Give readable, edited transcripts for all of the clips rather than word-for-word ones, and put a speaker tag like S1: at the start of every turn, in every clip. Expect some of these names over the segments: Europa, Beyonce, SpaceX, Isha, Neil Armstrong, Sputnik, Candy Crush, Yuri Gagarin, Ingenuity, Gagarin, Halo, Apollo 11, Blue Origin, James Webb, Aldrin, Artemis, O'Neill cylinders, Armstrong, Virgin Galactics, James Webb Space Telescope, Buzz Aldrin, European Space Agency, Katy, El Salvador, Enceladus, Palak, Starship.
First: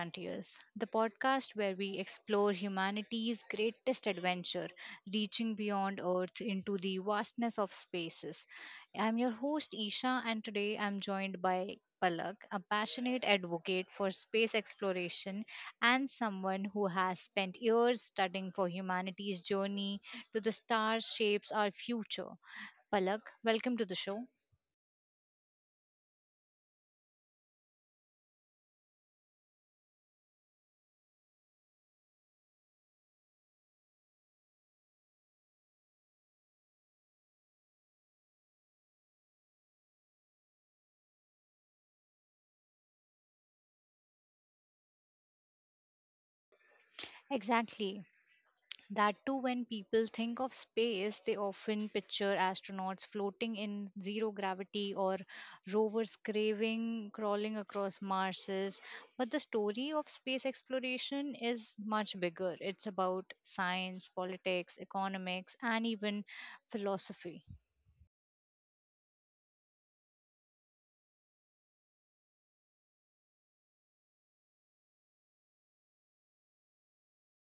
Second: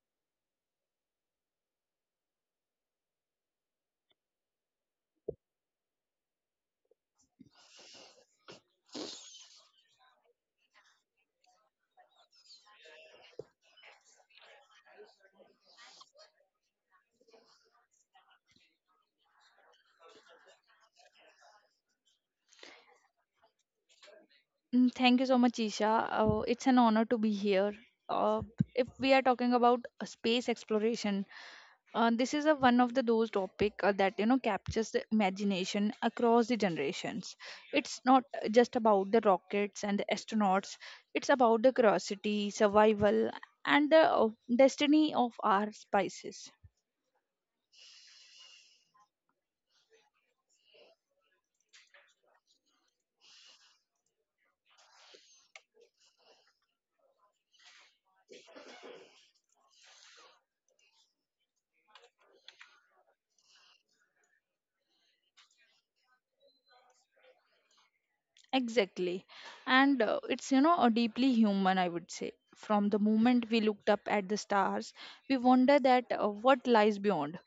S1: Frontiers, the podcast where we explore humanity's greatest adventure, reaching beyond Earth into the vastness of spaces. I'm your host, Isha, and today I'm joined by Palak, a passionate advocate for space exploration and someone who has spent years studying for humanity's journey to the stars shapes our future. Palak, welcome to the show.
S2: Thank you so much, Isha. It's an honor to be here. Uh, if we are talking about space exploration, this is one of the those topic that you know captures the imagination across the generations. It's not just about the rockets and the astronauts. It's about the curiosity, survival, and the destiny of our species.
S1: Exactly. That too, when people think of space, they often picture astronauts floating in zero gravity or rovers craving crawling across Marses. But the story of space exploration is much bigger. It's about science, politics, economics, and even philosophy.
S2: Exactly. And it's a deeply human, I would say. From the moment we looked up at the stars, we wonder that what lies beyond.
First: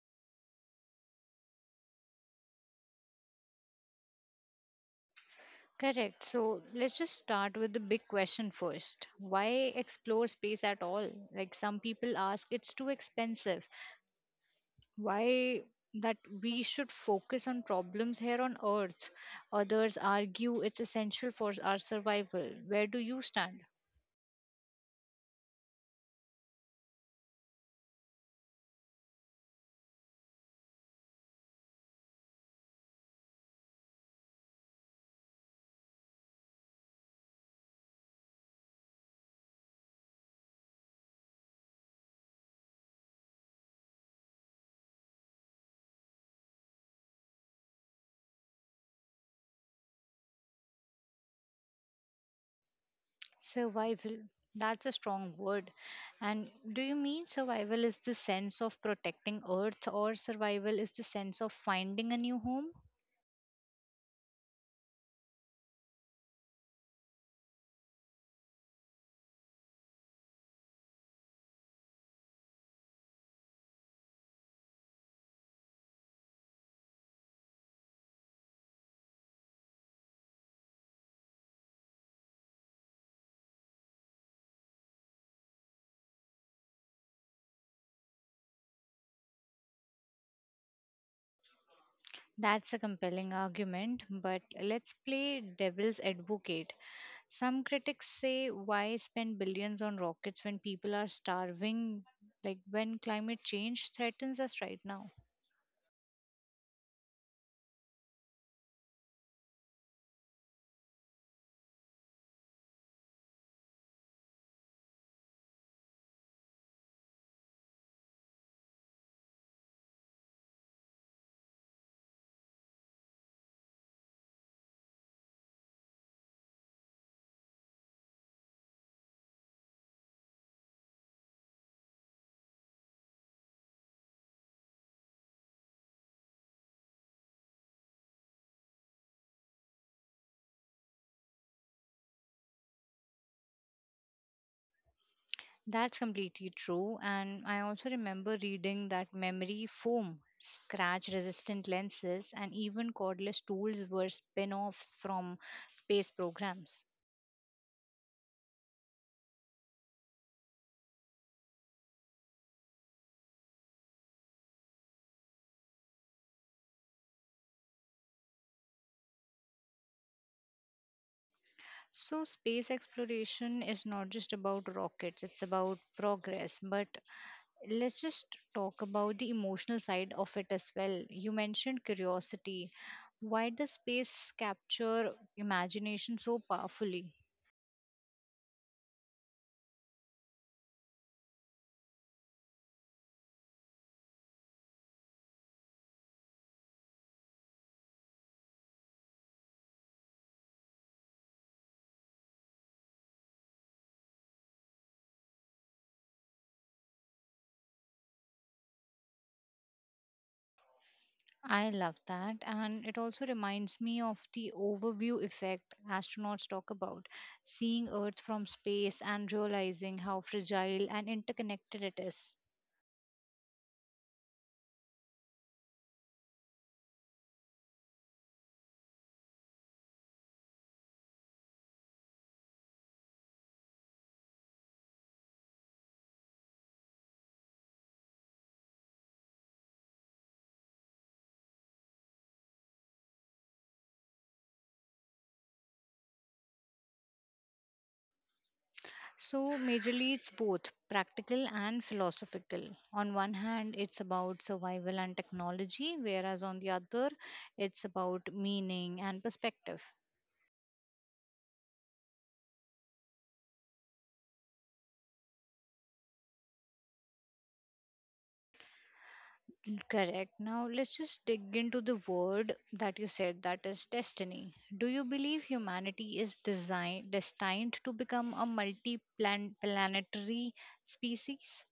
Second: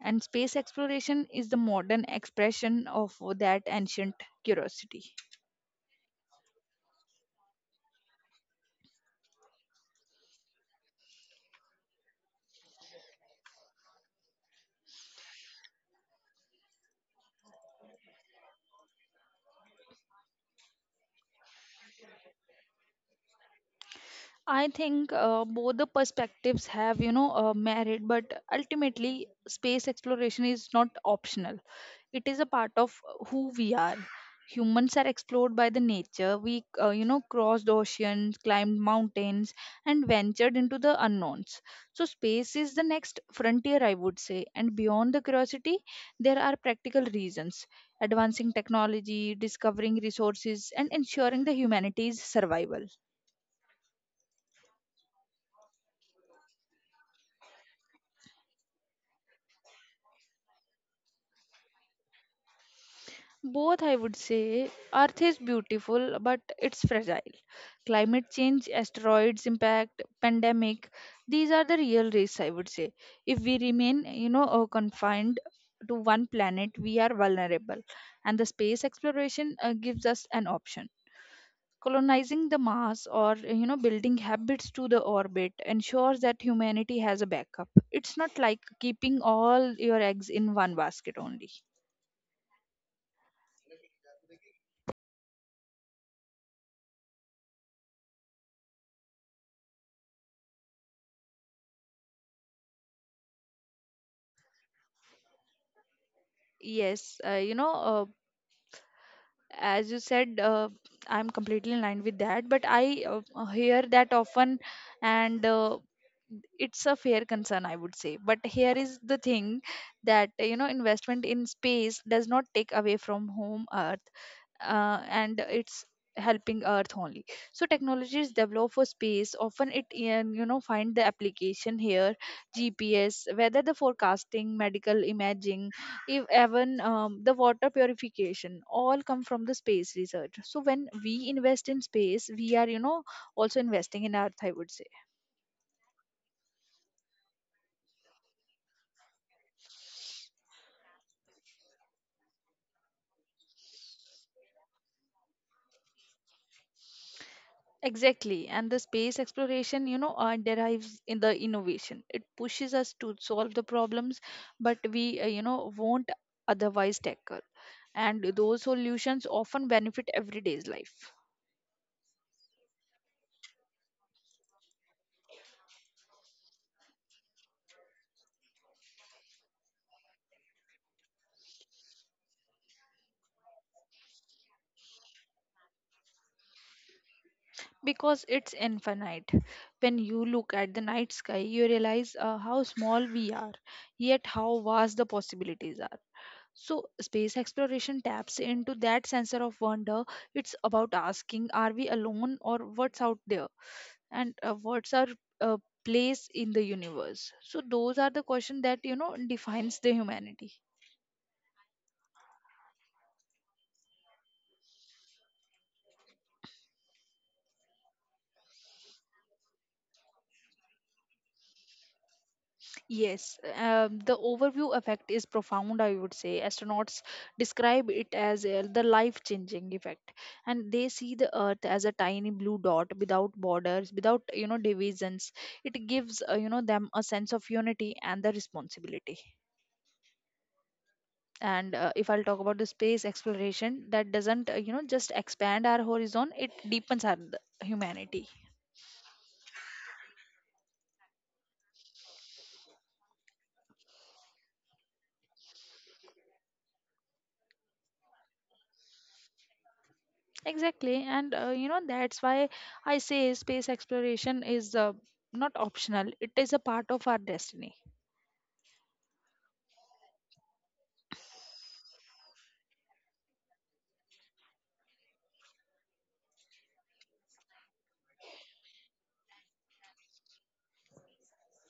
S2: And space exploration is the modern expression of that ancient curiosity.
S1: Correct. So let's just start with the big question first. Why explore space at all? Like some people ask, it's too expensive. Why that we should focus on problems here on earth? Others argue it's essential for our survival. Where do you stand?
S2: I think both the perspectives have, merit, but ultimately, space exploration is not optional. It is a part of who we are. Humans are explored by the nature. We, crossed oceans, climbed mountains, and ventured into the unknowns. So, space is the next frontier, I would say. And beyond the curiosity, there are practical reasons advancing technology, discovering resources, and ensuring the humanity's survival.
S1: Survival, that's a strong word. And do you mean survival is the sense of protecting earth or survival is the sense of finding a new home?
S2: Both, I would say, Earth is beautiful, but it's fragile. Climate change, asteroids impact, pandemic, these are the real risks, I would say. If we remain, confined to one planet, we are vulnerable. And the space exploration gives us an option. Colonizing the Mars or, you know, building habits to the orbit ensures that humanity has a backup. It's not like keeping all your eggs in one basket only.
S1: That's a compelling argument, but let's play devil's advocate. Some critics say, why spend billions on rockets when people are starving, like when climate change threatens us right now?
S2: Yes uh, you know uh. as you said, I'm completely in line with that, but I hear that often, and it's a fair concern, I would say. But here is the thing that investment in space does not take away from home earth, and it's helping earth only. So technologies developed for space often it can, you know, find the application here. GPS, whether the forecasting, medical imaging, if even the water purification, all come from the space research. So when we invest in space, we are, you know, also investing in earth, I would say.
S1: That's completely true. And I also remember reading that memory foam, scratch resistant lenses, and even cordless tools were spin offs from space programs.
S2: Exactly. And the space exploration, derives in the innovation. It pushes us to solve the problems, but we, won't otherwise tackle. And those solutions often benefit everyday's life
S1: So, space exploration is not just about rockets, it's about progress, but let's just talk about the emotional side of it as well. You mentioned curiosity. Why does space capture imagination so powerfully?
S2: because it's infinite. When you look at the night sky, you realize how small we are, yet how vast the possibilities are. So, space exploration taps into that sense of wonder. It's about asking, are we alone or what's out there? And what's our uh, place in the universe. So those are the questions that, you know, defines the humanity.
S1: I love that. And it also reminds me of the overview effect astronauts talk about, seeing Earth from space and realizing how fragile and interconnected it is.
S2: Yes the overview effect is profound, I would say. Astronauts describe it as the life changing effect, and they see the earth as a tiny blue dot without borders, without, you know, divisions. It gives, them a sense of unity and the responsibility. And if I'll talk about the space exploration, that doesn't, you know, just expand our horizon, it deepens our humanity.
S1: So, majorly, it's both practical and philosophical. On one hand, it's about survival and technology, whereas on the other, it's about meaning and perspective.
S2: Exactly. And, you know, that's why I say space exploration is not optional, it is a part of our destiny.
S1: Correct. Now, let's just dig into the word that you said that is destiny. Do you believe humanity is design destined to become a multi planetary species?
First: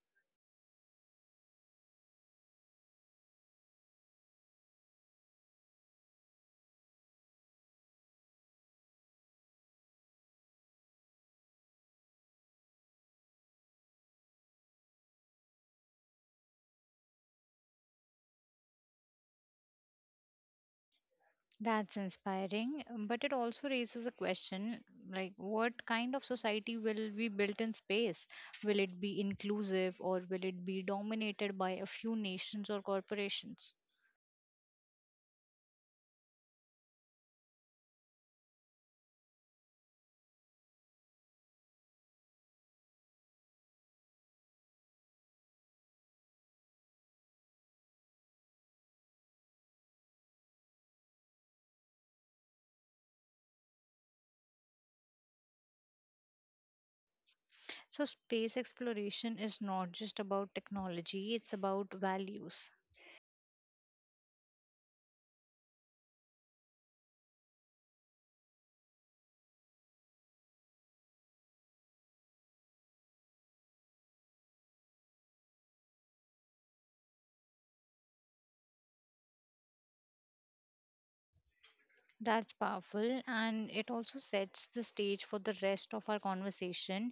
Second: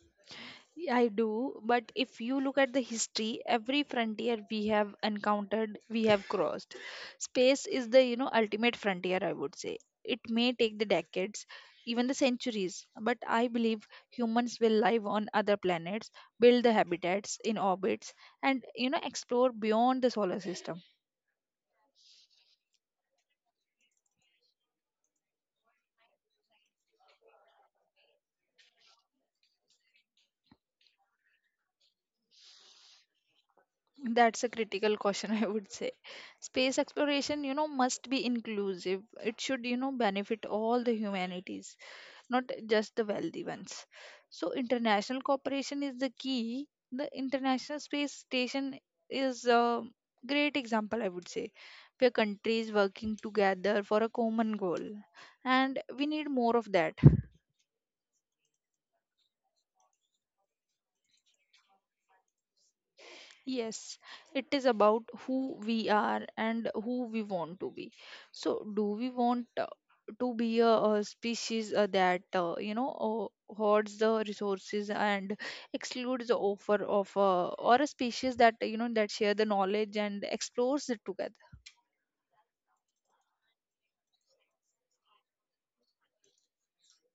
S2: I do, but if you look at the history, every frontier we have encountered, we have crossed. Space is the, you know, ultimate frontier, I would say. It may take the decades, even the centuries, but I believe humans will live on other planets, build the habitats in orbits, and, you know, explore beyond the solar system.
S1: That's inspiring, but it also raises a question like, what kind of society will be built in space? Will it be inclusive or will it be dominated by a few nations or corporations?
S2: That's a critical caution, I would say. Space exploration, you know, must be inclusive. It should, you know, benefit all the humanities, not just the wealthy ones. So, international cooperation is the key. The International Space Station is a great example, I would say, where countries working together for a common goal. And we need more of that.
S1: So, space exploration is not just about technology, it's about values.
S2: Yes, it is about who we are and who we want to be. So, do we want to be a species that, you know, hoards the resources and excludes the offer of, or a species that, you know, that share the knowledge and explores it together?
S1: That's powerful, and it also sets the stage for the rest of our conversation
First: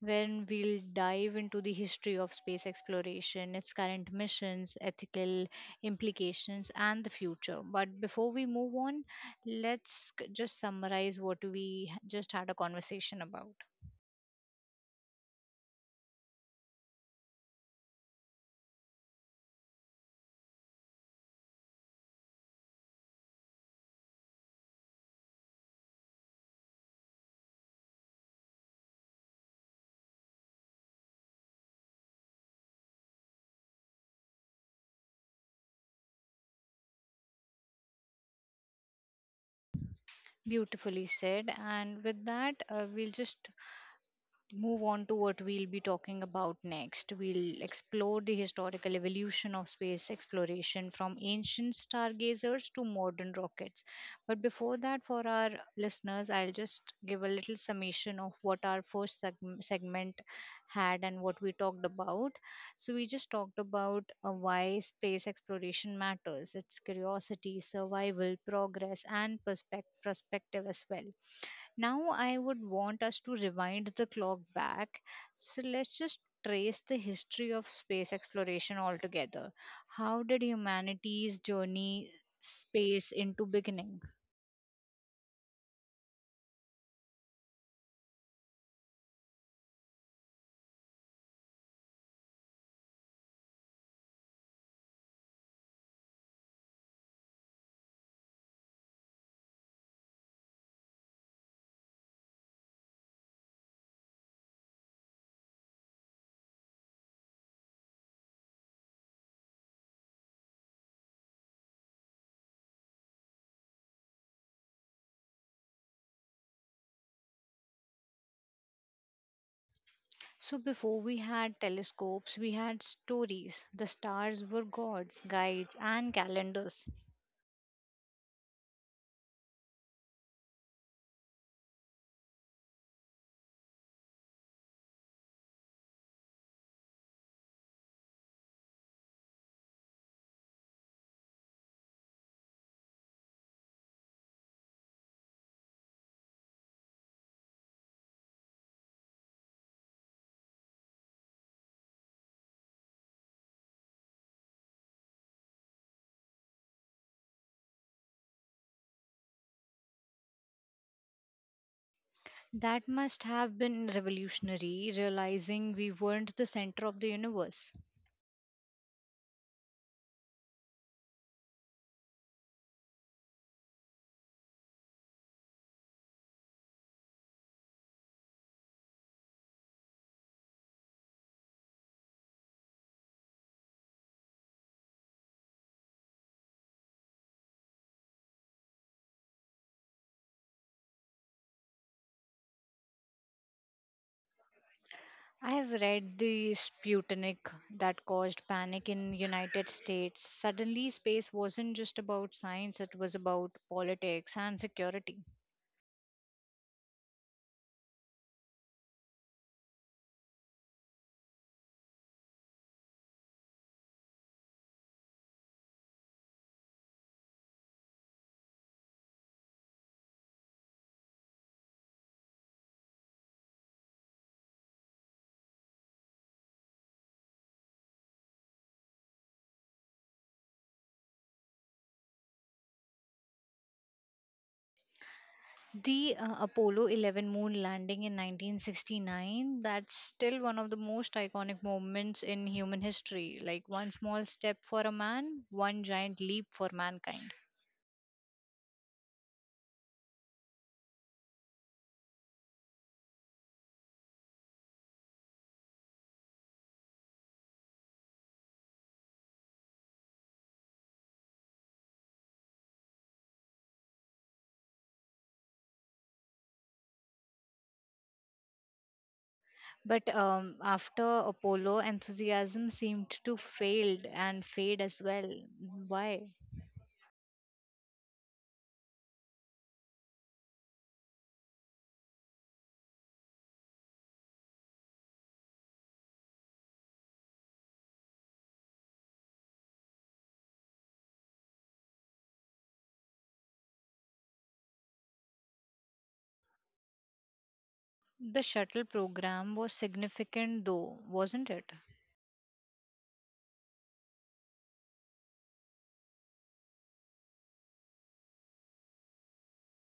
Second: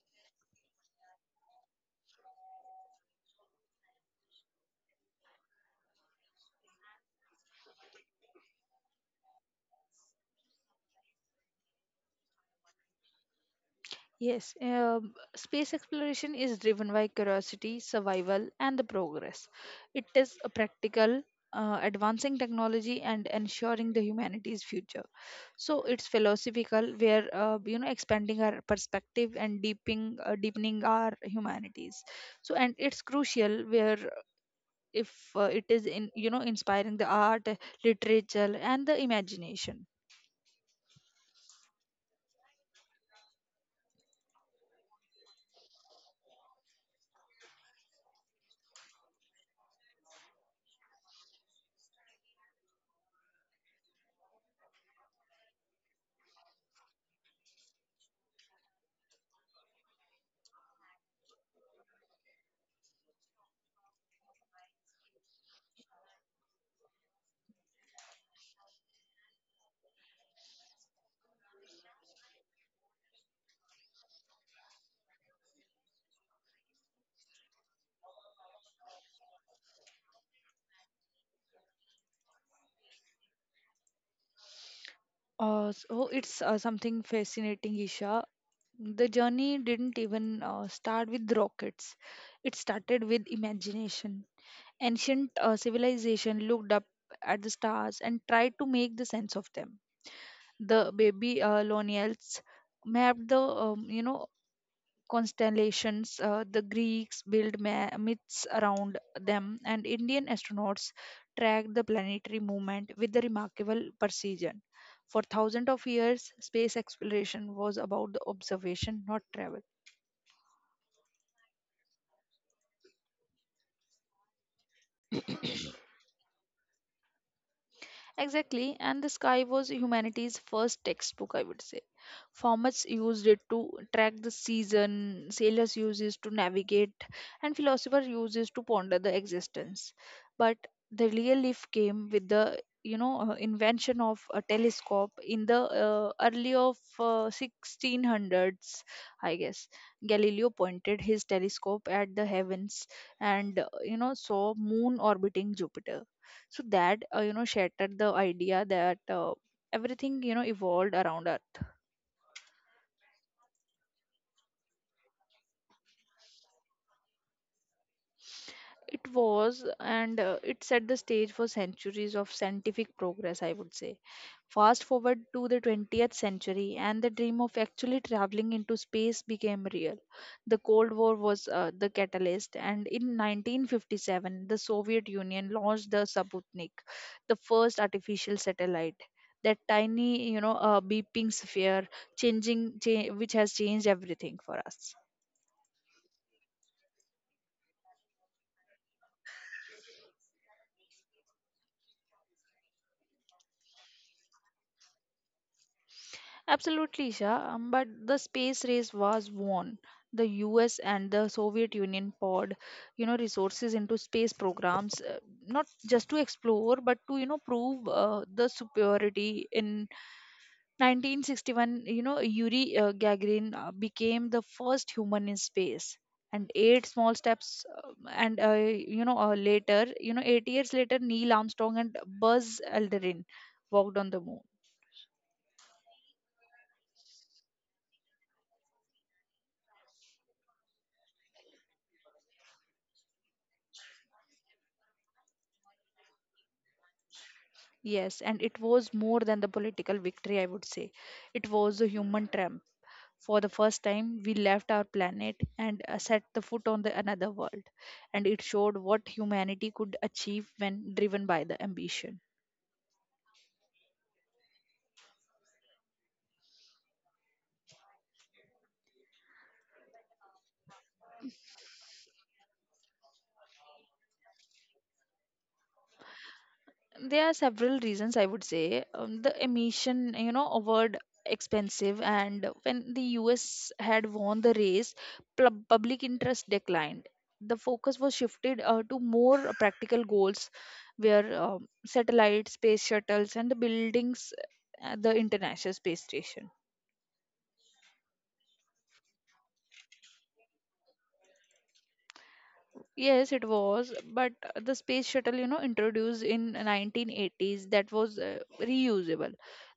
S1: when we'll dive into the history of space exploration, its current missions, ethical implications, and the future. But before we move on, just summarize just had a conversation about.
S2: Yes, space exploration is driven by curiosity, survival, and the progress. It is a practical, advancing technology and ensuring the humanity's future. So it's philosophical where, you know, expanding our perspective and deepening our humanities. So and it's crucial where if it is in, you know, inspiring the art, literature, and the imagination.
S1: Beautifully said. And with that, we'll just move on to what we'll be talking about next. We'll explore the historical evolution of space exploration from ancient stargazers to modern rockets. But before that, for our listeners, I'll just give a little summation of what our segment had and what we talked about. So, we just talked about why space exploration matters, its curiosity, survival, progress, and perspective as well. Now, I would want us to rewind the clock back. So, let's just trace the history of space exploration altogether. How did humanity's journey space into beginning?
S2: So it's something fascinating, Isha. The journey didn't even start with rockets, it started with imagination. Ancient civilization looked up at the stars and tried to make the sense of them. The baby Lonials mapped the, you know, constellations. The Greeks built myths around them, and Indian astronauts tracked the planetary movement with the remarkable precision. For thousands of years, space exploration was about the observation, not travel.
S1: So, before we had telescopes, we had stories. The stars were gods, guides, and calendars.
S2: Exactly, and the sky was humanity's first textbook, I would say. Farmers used it to track the season, sailors used it to navigate, and philosophers used it to ponder the existence. But the real lift came with the, invention of a telescope in the early of 1600s, I guess. Galileo pointed his telescope at the heavens and, you know, saw moon orbiting Jupiter. So that, you know, shattered the idea that everything, you know, evolved around her.
S1: That must have been revolutionary, realizing we weren't the center of the universe.
S2: It was, and it set the stage for centuries of scientific progress, I would say. Fast forward to the 20th century, and the dream of actually traveling into space became real. The Cold War was the catalyst, and in 1957, the Soviet Union launched the Sputnik, the first artificial satellite. That tiny, beeping sphere, which has changed everything for us.
S1: I have read the Sputnik that caused panic in United States. Suddenly space wasn't just about science, it was about politics and security.
S2: Absolutely, Shah. But the space race was won. The US and the Soviet Union poured, you know, resources into space programs, not just to explore, but to, you know, prove the superiority. In 1961, you know, Yuri Gagarin became the first human in space. And eight small steps, and you know, later, you know, 8 years later, Neil Armstrong and Buzz Aldrin walked on the moon.
S1: The Apollo 11 moon landing in 1969, that's still one of the most iconic moments in human history. Like one small step for a man, one giant leap for mankind.
S2: Yes, and it was more than the political victory, I would say. It was a human triumph. For the first time, we left our planet and set the foot on the another world, and it showed what humanity could achieve when driven by the ambition.
S1: But after Apollo, enthusiasm seemed to failed and fade as well. Why?
S2: There are several reasons, I would say. The emission, you know, award expensive, and when the US had won the race, public interest declined. The focus was shifted to more practical goals where, satellites, space shuttles, and the buildings the international space station.
S1: The shuttle program was significant, though, wasn't it?
S2: Yes, it was, but the space shuttle, you know, introduced in 1980s, that was reusable.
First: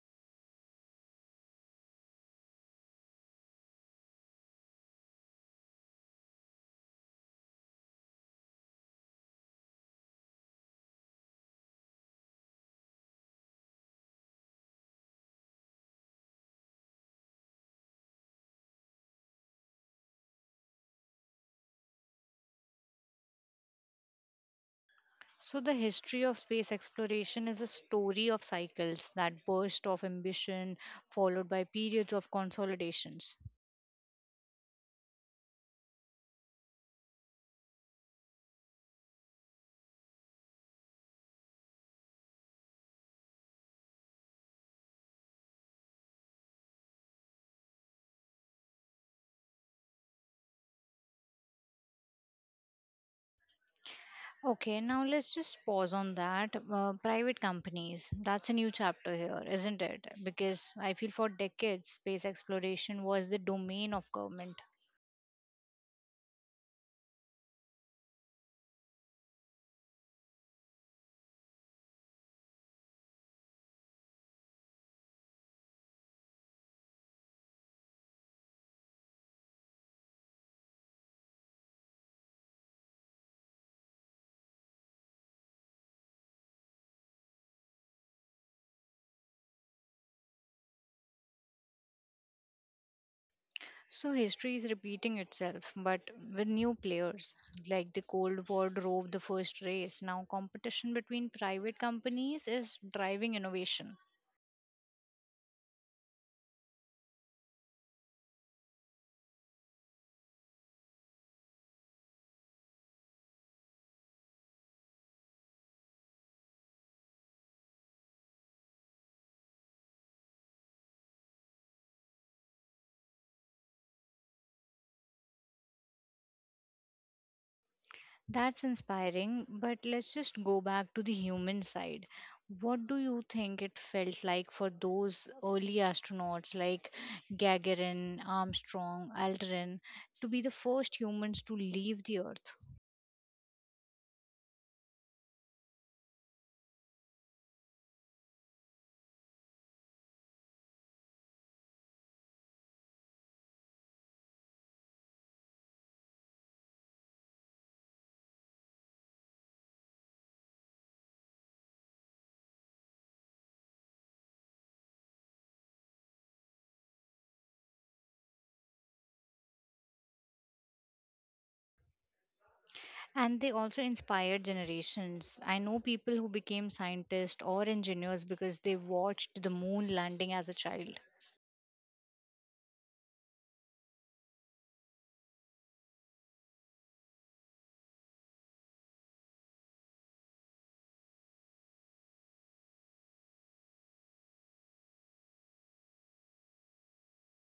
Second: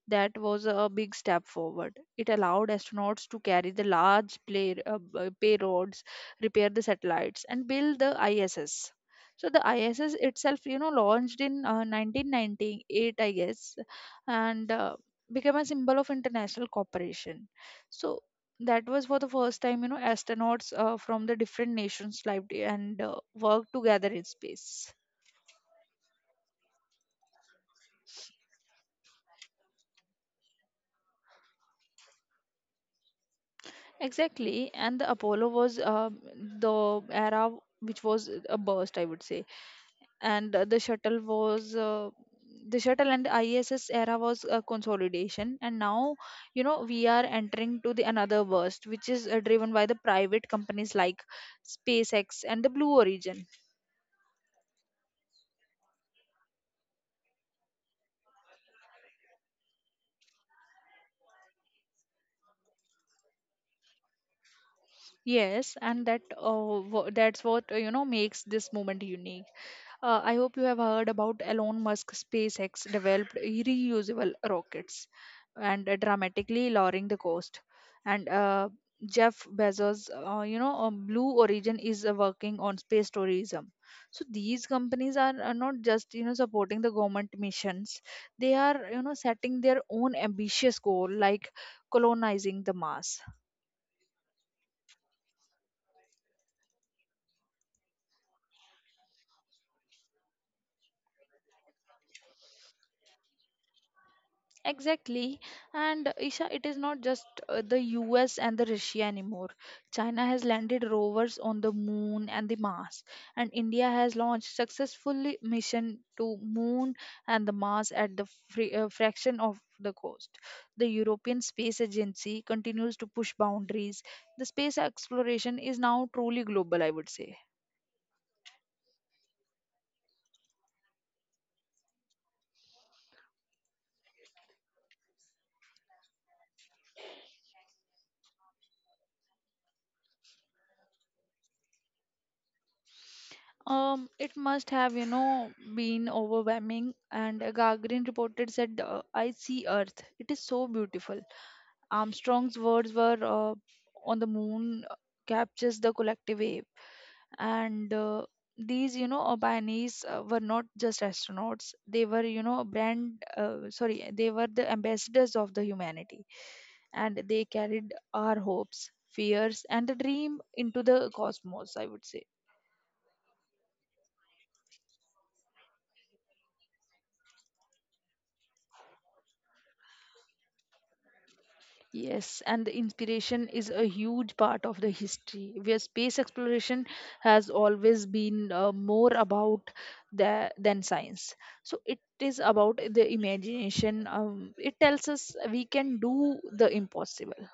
S2: That was a big step forward. It allowed astronauts to carry the large payloads, repair the satellites, and build the ISS. So the ISS itself, you know, launched in 1998, I guess, and became a symbol of international cooperation. So that was for the first time, you know, astronauts from the different nations lived and worked together in space.
S1: So, the history of space exploration is a story of cycles that burst of ambition, followed by periods of consolidations.
S2: Exactly. And the Apollo was the era which was a burst, I would say. And the shuttle and the ISS era was a consolidation, and now, you know, we are entering to the another burst, which is driven by the private companies like SpaceX and the Blue Origin.
S1: Okay, now let's just pause on that. Private companies, that's a new chapter here, isn't it? Because I feel for decades, space exploration was the domain of government.
S2: Yes, and that, that's what, you know, makes this moment unique. I hope you have heard about Elon Musk SpaceX developed reusable rockets and dramatically lowering the cost. And Jeff Bezos, Blue Origin is working on space tourism. So these companies are not just, you know, supporting the government missions; they are, you know, setting their own ambitious goal like colonizing the Mars.
S1: So history is repeating itself, but with new players. Like the Cold War drove the first race. Now competition between private companies is driving innovation.
S2: Exactly. And Isha, it is not just the US and the Russia anymore. China has landed rovers on the moon and the Mars, and India has launched successfully mission to moon and the Mars at the fraction of the cost. The European Space Agency continues to push boundaries. The space exploration is now truly global, I would say.
S1: That's inspiring, but let's just go back to the human side. What do you think it felt like for those early astronauts like Gagarin, Armstrong, Aldrin to be the first humans to leave the Earth?
S2: It must have, you know, been overwhelming. And Gagarin reported said, "I see Earth. It is so beautiful." Armstrong's words were, "On the moon captures the collective wave." And these, pioneers were not just astronauts. They were, you know, brand. They were the ambassadors of the humanity, and they carried our hopes, fears, and the dream into the cosmos, I would say.
S1: And they also inspired generations. I know people who became scientists or engineers because they watched the moon landing as a child.
S2: Yes, and the inspiration is a huge part of the history where space exploration has always been more about the, than science. So it is about the imagination. It tells us we can do the impossible.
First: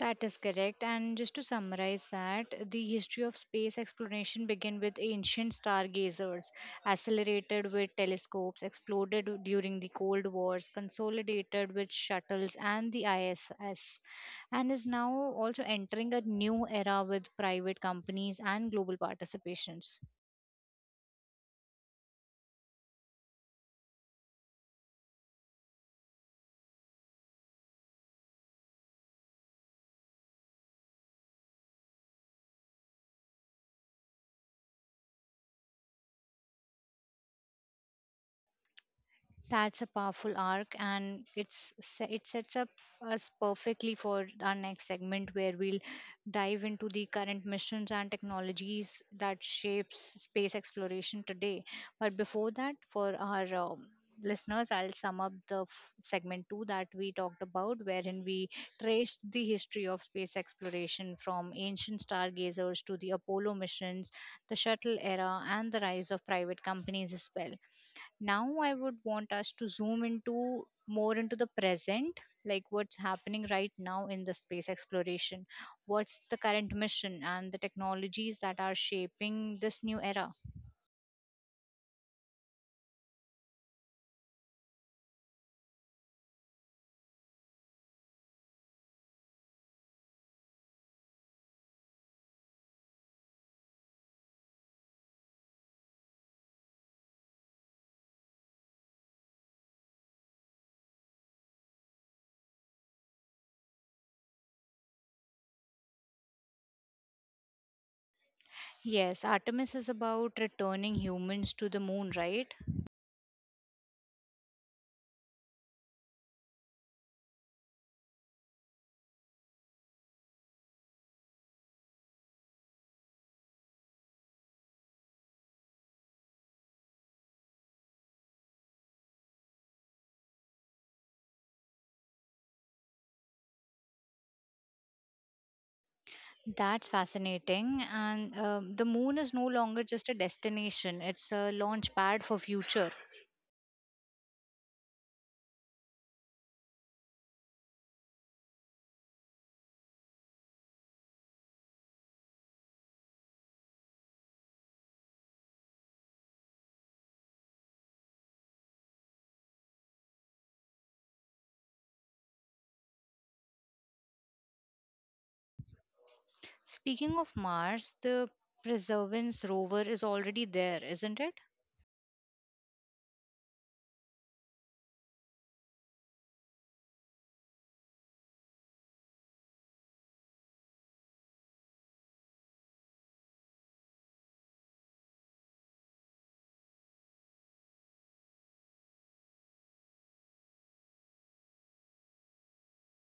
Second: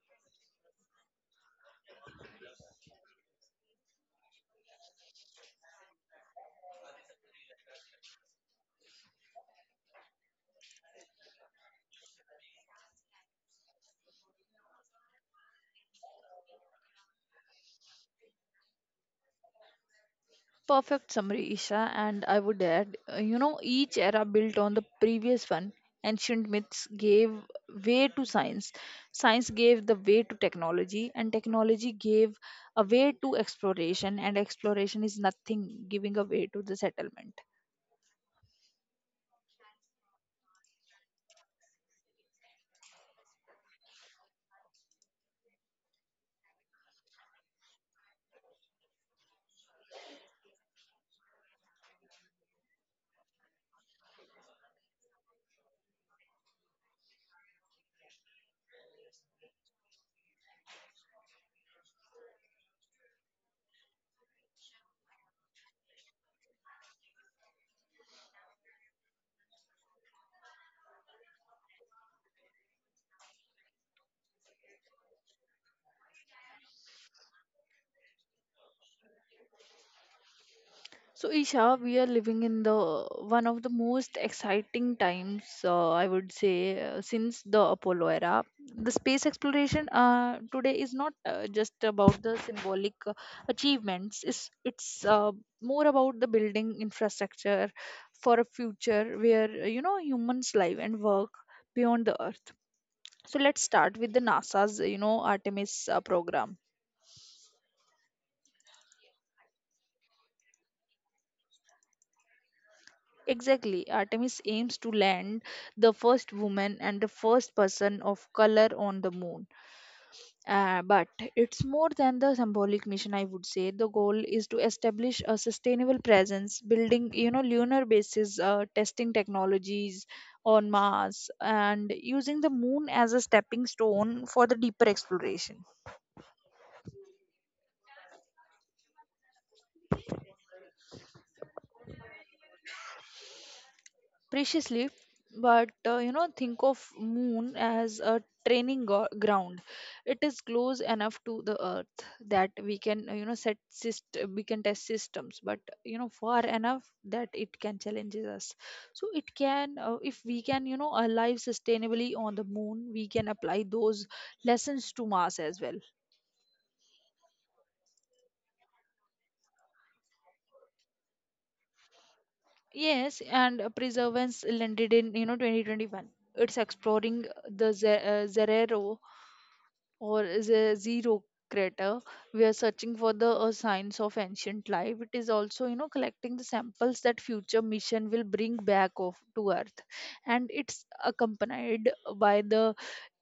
S1: That is correct. And just to summarize that, the history of space exploration began with ancient stargazers, accelerated with telescopes, exploded during the Cold Wars, consolidated with shuttles and the ISS, and is now also entering a new era with private companies and global participations.
S2: Perfect summary, Isha, and I would add, each era built on the previous one. Ancient myths gave way to science, science gave the way to technology, and technology gave a way to exploration, and exploration is nothing giving a way to the settlement.
S1: That's a powerful arc, and it sets up us perfectly for our next segment, where we'll dive into the current missions and technologies that shapes space exploration today. But before that, for our listeners, I'll sum up segment two that we talked about, wherein we traced the history of space exploration from ancient stargazers to the Apollo missions, the shuttle era, and the rise of private companies as well. Now I would want us to zoom into more into the present, like what's happening right now in the space exploration, what's the current mission and the technologies that are shaping this new era.
S2: So, Isha, we are living in the one of the most exciting times, I would say, since the Apollo era. The space exploration today is not just about the symbolic achievements. It's more about the building infrastructure for a future where humans live and work beyond the Earth. So let's start with the NASA's Artemis program.
S1: Yes, Artemis is about returning humans to the moon, right?
S2: Exactly. Artemis aims to land the first woman and the first person of color on the moon. But it's more than the symbolic mission, I would say. The goal is to establish a sustainable presence, building, you know, lunar bases, testing technologies on Mars, and using the moon as a stepping stone for the deeper exploration.
S1: That's fascinating. And the moon is no longer just a destination, it's a launch pad for future.
S2: Preciously, but you know, think of moon as a training ground. It is close enough to the earth that we can you know, we can test systems, but you know, far enough that it can challenge us. So it can if we can, you know, alive sustainably on the moon, we can apply those lessons to Mars as well.
S1: Speaking of Mars, the Perseverance rover is already there, isn't it?
S2: Yes, and preservance landed in, you know, 2021. It's exploring the Zerero, or is a zero, crater. We are searching for the signs of ancient life. It is also, you know, collecting the samples that future mission will bring back of to earth. And it's accompanied by the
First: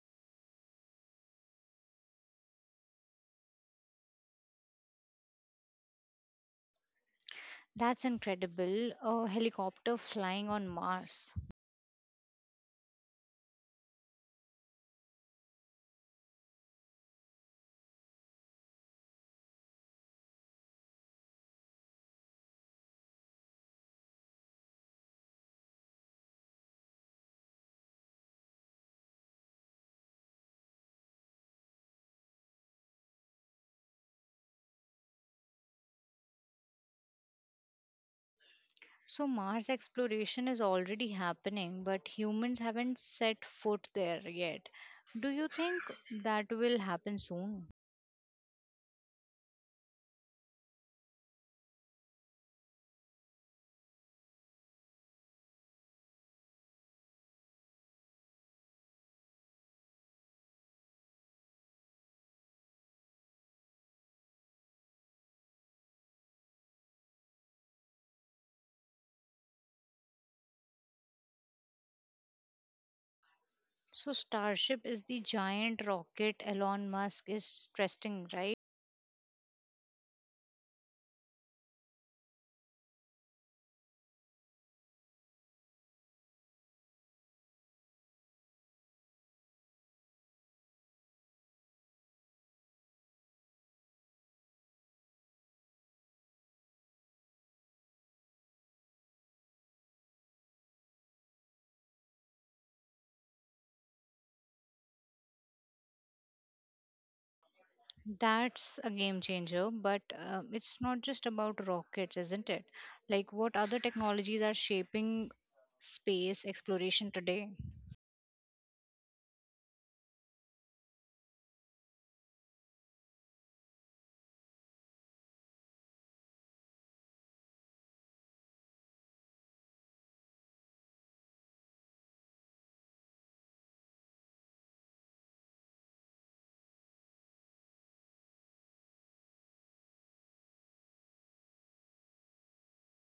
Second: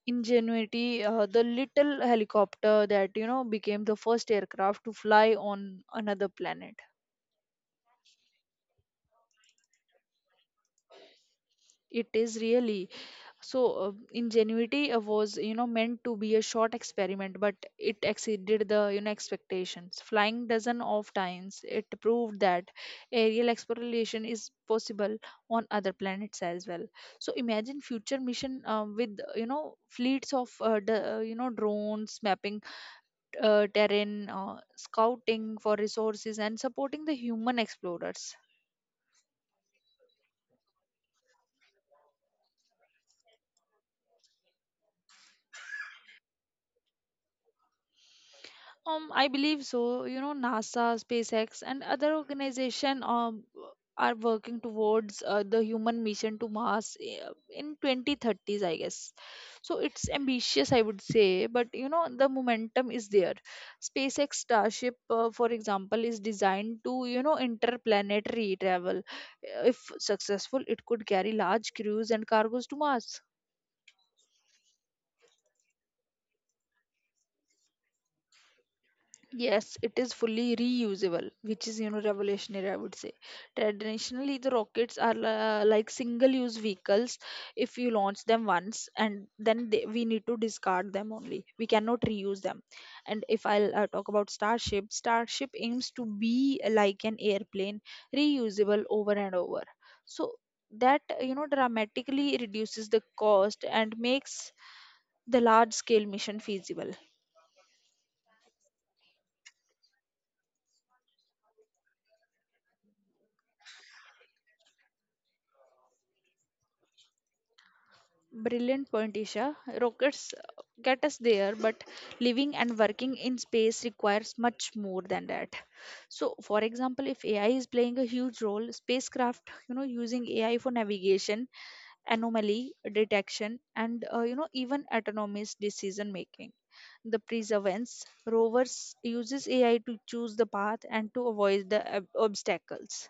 S2: ingenuity, the little helicopter that, you know, became the first aircraft to fly on another planet.
S1: That's incredible. A helicopter flying on Mars.
S2: It is really so. Ingenuity was, you know, meant to be a short experiment, but it exceeded the, you know, expectations, flying dozen of times. It proved that aerial exploration is possible on other planets as well. So imagine future mission with, you know, fleets of you know, drones mapping terrain, scouting for resources and supporting the human explorers.
S1: So, Mars exploration is already happening, but humans haven't set foot there yet. Do you think that will happen soon?
S2: I believe so. You know, NASA, SpaceX, and other organization are working towards the human mission to Mars in 2030s, I guess. So it's ambitious, I would say, but you know, the momentum is there. SpaceX Starship, for example, is designed to, you know, interplanetary travel. If successful, it could carry large crews and cargoes to Mars.
S1: So, Starship is the giant rocket Elon Musk is testing, right?
S2: Yes, it is fully reusable, which is, you know, revolutionary, I would say. Traditionally, the rockets are like single-use vehicles. If you launch them once and then they, we need to discard them only. We cannot reuse them. And if I'll talk about Starship, Starship aims to be like an airplane, reusable over and over. So that, you know, dramatically reduces the cost and makes the large-scale mission feasible.
S1: That's a game changer, but it's not just about rockets, isn't it? Like, what other technologies are shaping space exploration today?
S2: Brilliant point, Isha. Rockets get us there, but living and working in space requires much more than that. So, for example, if AI is playing a huge role, spacecraft, you know, using AI for navigation, anomaly detection, and you know, even autonomous decision making. The perseverance rovers uses AI to choose the path and to avoid the obstacles.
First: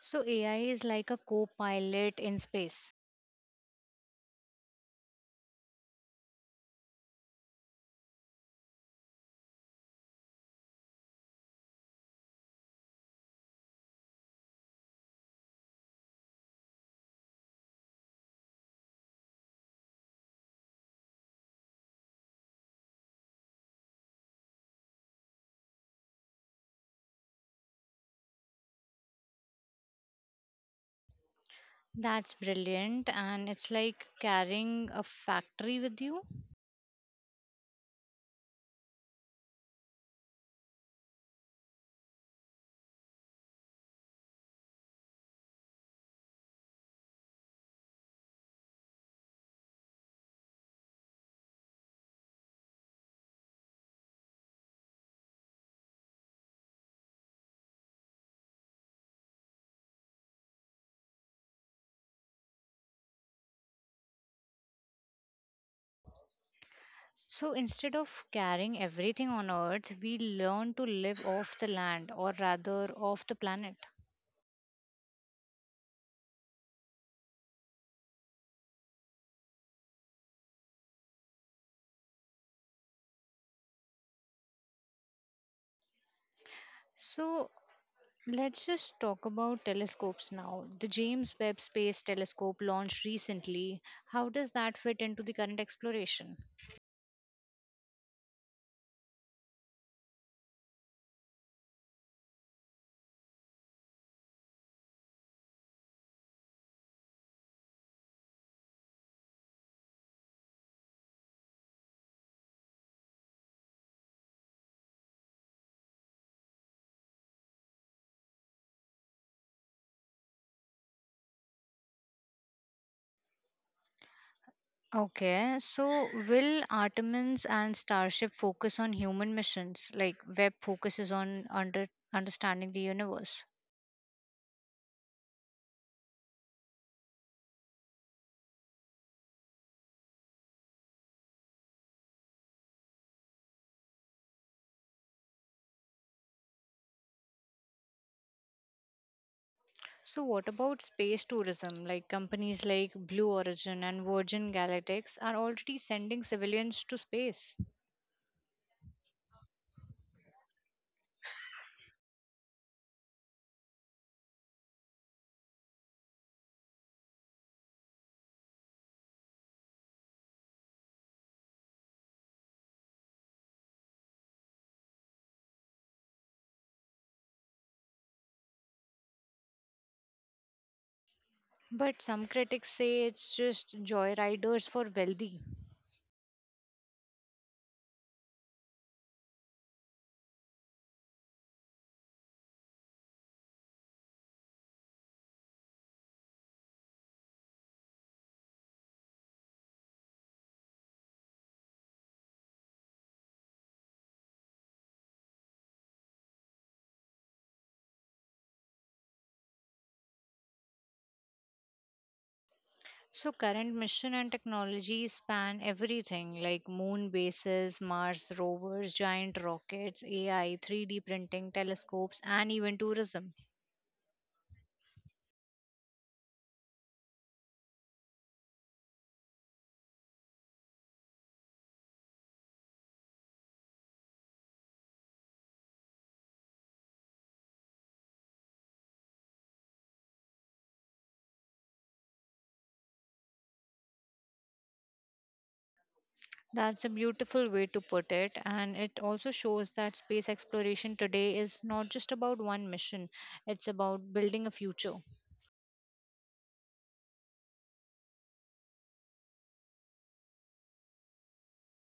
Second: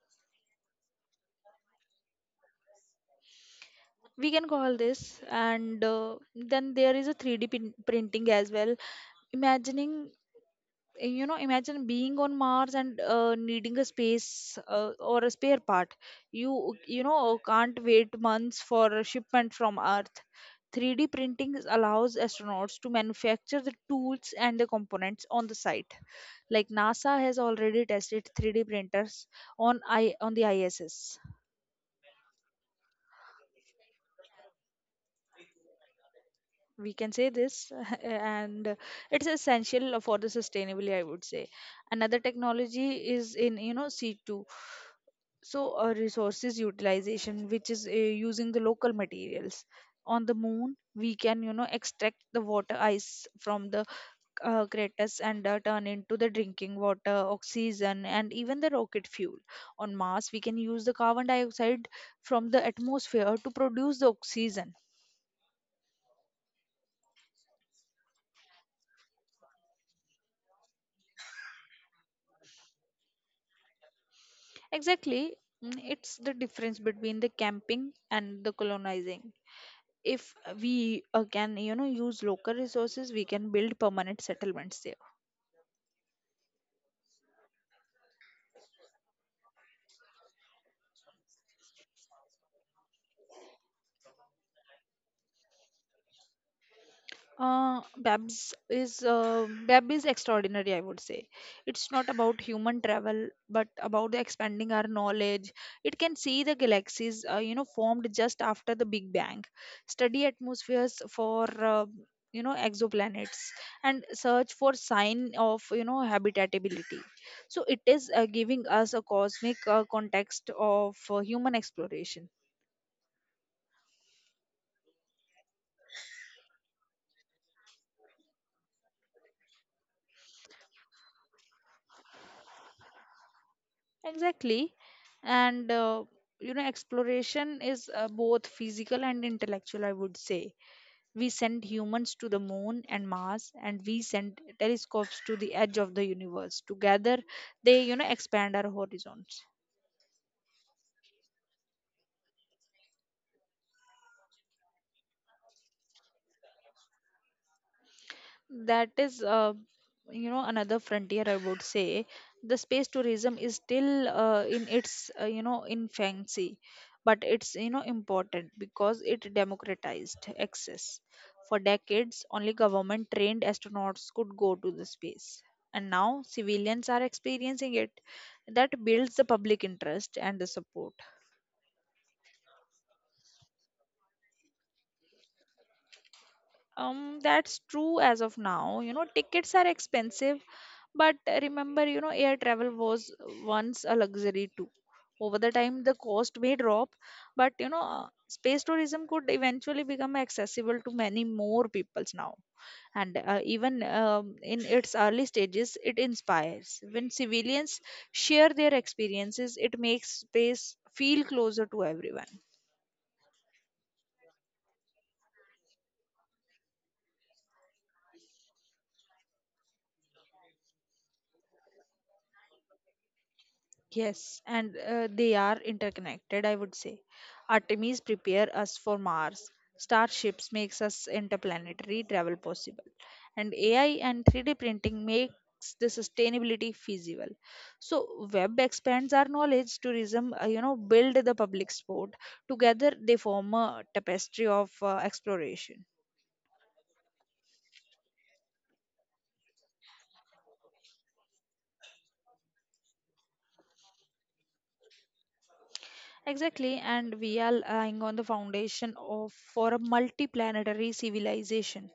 S1: So AI is like a co-pilot in space.
S2: We can call this, and then there is a 3D printing as well. Imagining you know, imagine being on Mars and needing a space or a spare part. You know, can't wait months for a shipment from earth. 3D printing allows astronauts to manufacture the tools and the components on the site, like NASA has already tested 3D printers on I on the ISS.
S1: That's brilliant and it's like carrying a factory with you.
S2: We can say this. And it's essential for the sustainability, I would say. Another technology is in, you know, c2, so resources utilization, which is using the local materials. On the moon, we can, you know, extract the water ice from the craters and turn into the drinking water, oxygen, and even the rocket fuel. On Mars, we can use the carbon dioxide from the atmosphere to produce the oxygen.
S1: So instead of carrying everything on earth, we learn to live off the land or rather off the planet.
S2: Exactly. It's the difference between the camping and the colonizing. If we can, you know, use local resources, we can build permanent settlements there.
S1: So let's just talk about telescopes now. The James Webb Space Telescope launched recently. How does that fit into the current exploration?
S2: Babs is Bab is extraordinary, I would say. It's not about human travel, but about the expanding our knowledge. It can see the galaxies, you know, formed just after the Big Bang, study atmospheres for you know, exoplanets, and search for sign of, you know, habitability. So it is giving us a cosmic context of human exploration.
S1: Okay, so will Artemis and Starship focus on human missions, like Webb focuses on understanding the universe?
S2: Exactly. And, you know, exploration is both physical and intellectual, I would say. We send humans to the moon and Mars, and we send telescopes to the edge of the universe. Together, they, you know, expand our horizons.
S1: So what about space tourism? Like companies like Blue Origin and Virgin Galactics are already sending civilians to space.
S2: That is you know, another frontier, I would say. The space tourism is still in its, you know, infancy, but it's, you know, important because it democratized access. For decades, only government trained astronauts could go to the space, and now civilians are experiencing it. That builds the public interest and the support.
S1: But some critics say it's just joyriders for wealthy.
S2: That's true as of now. You know, tickets are expensive, but remember, you know, air travel was once a luxury too. Over the time, the cost may drop, but you know, space tourism could eventually become accessible to many more peoples now. And even in its early stages, it inspires. When civilians share their experiences, it makes space feel closer to everyone.
S1: So current mission and technology span everything like moon bases, Mars rovers, giant rockets, AI, 3D printing, telescopes, and even tourism.
S2: Yes, and they are interconnected, I would say. Artemis prepare us for Mars. Starships makes us interplanetary travel possible. And AI and 3D printing makes the sustainability feasible. So web expands our knowledge, tourism, you know, build the public sport. Together they form a tapestry of exploration.
S1: That's a beautiful way to put it, and it also shows that space exploration today is not just about one mission, it's about building a future.
S2: Exactly, and we are lying on the foundation of for a multi-planetary civilization.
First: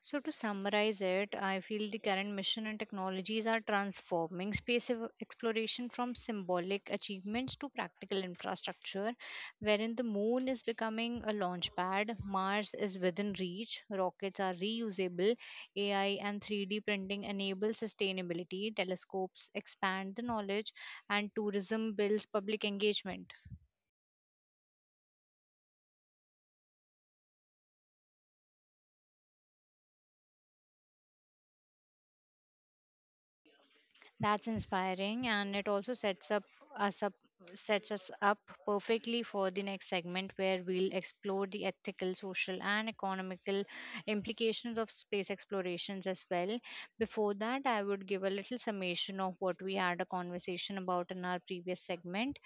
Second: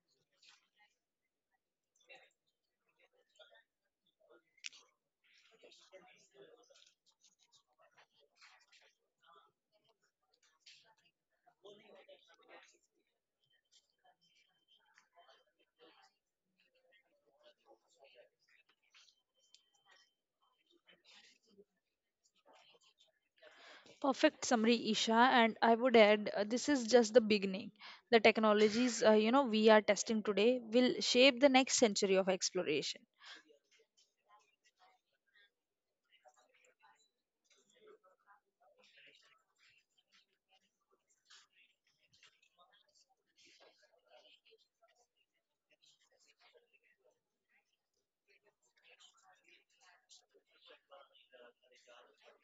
S1: So, to summarize it, I feel the current mission and technologies are transforming exploration from symbolic achievements to practical infrastructure, wherein the moon is becoming a launch pad, Mars is within reach, rockets are reusable, AI and 3D printing enable sustainability, telescopes expand the knowledge, and tourism builds public engagement.
S2: Perfect summary, Isha. And I would add, this is just the beginning. The technologies, you know, we are testing today will shape the next century of exploration.
S1: That's inspiring, and it also us up sets us up perfectly for the next segment where we'll explore the ethical, social, and economical implications of space explorations as well. Before that, I would give a little summation of what we had a conversation about in our previous segment.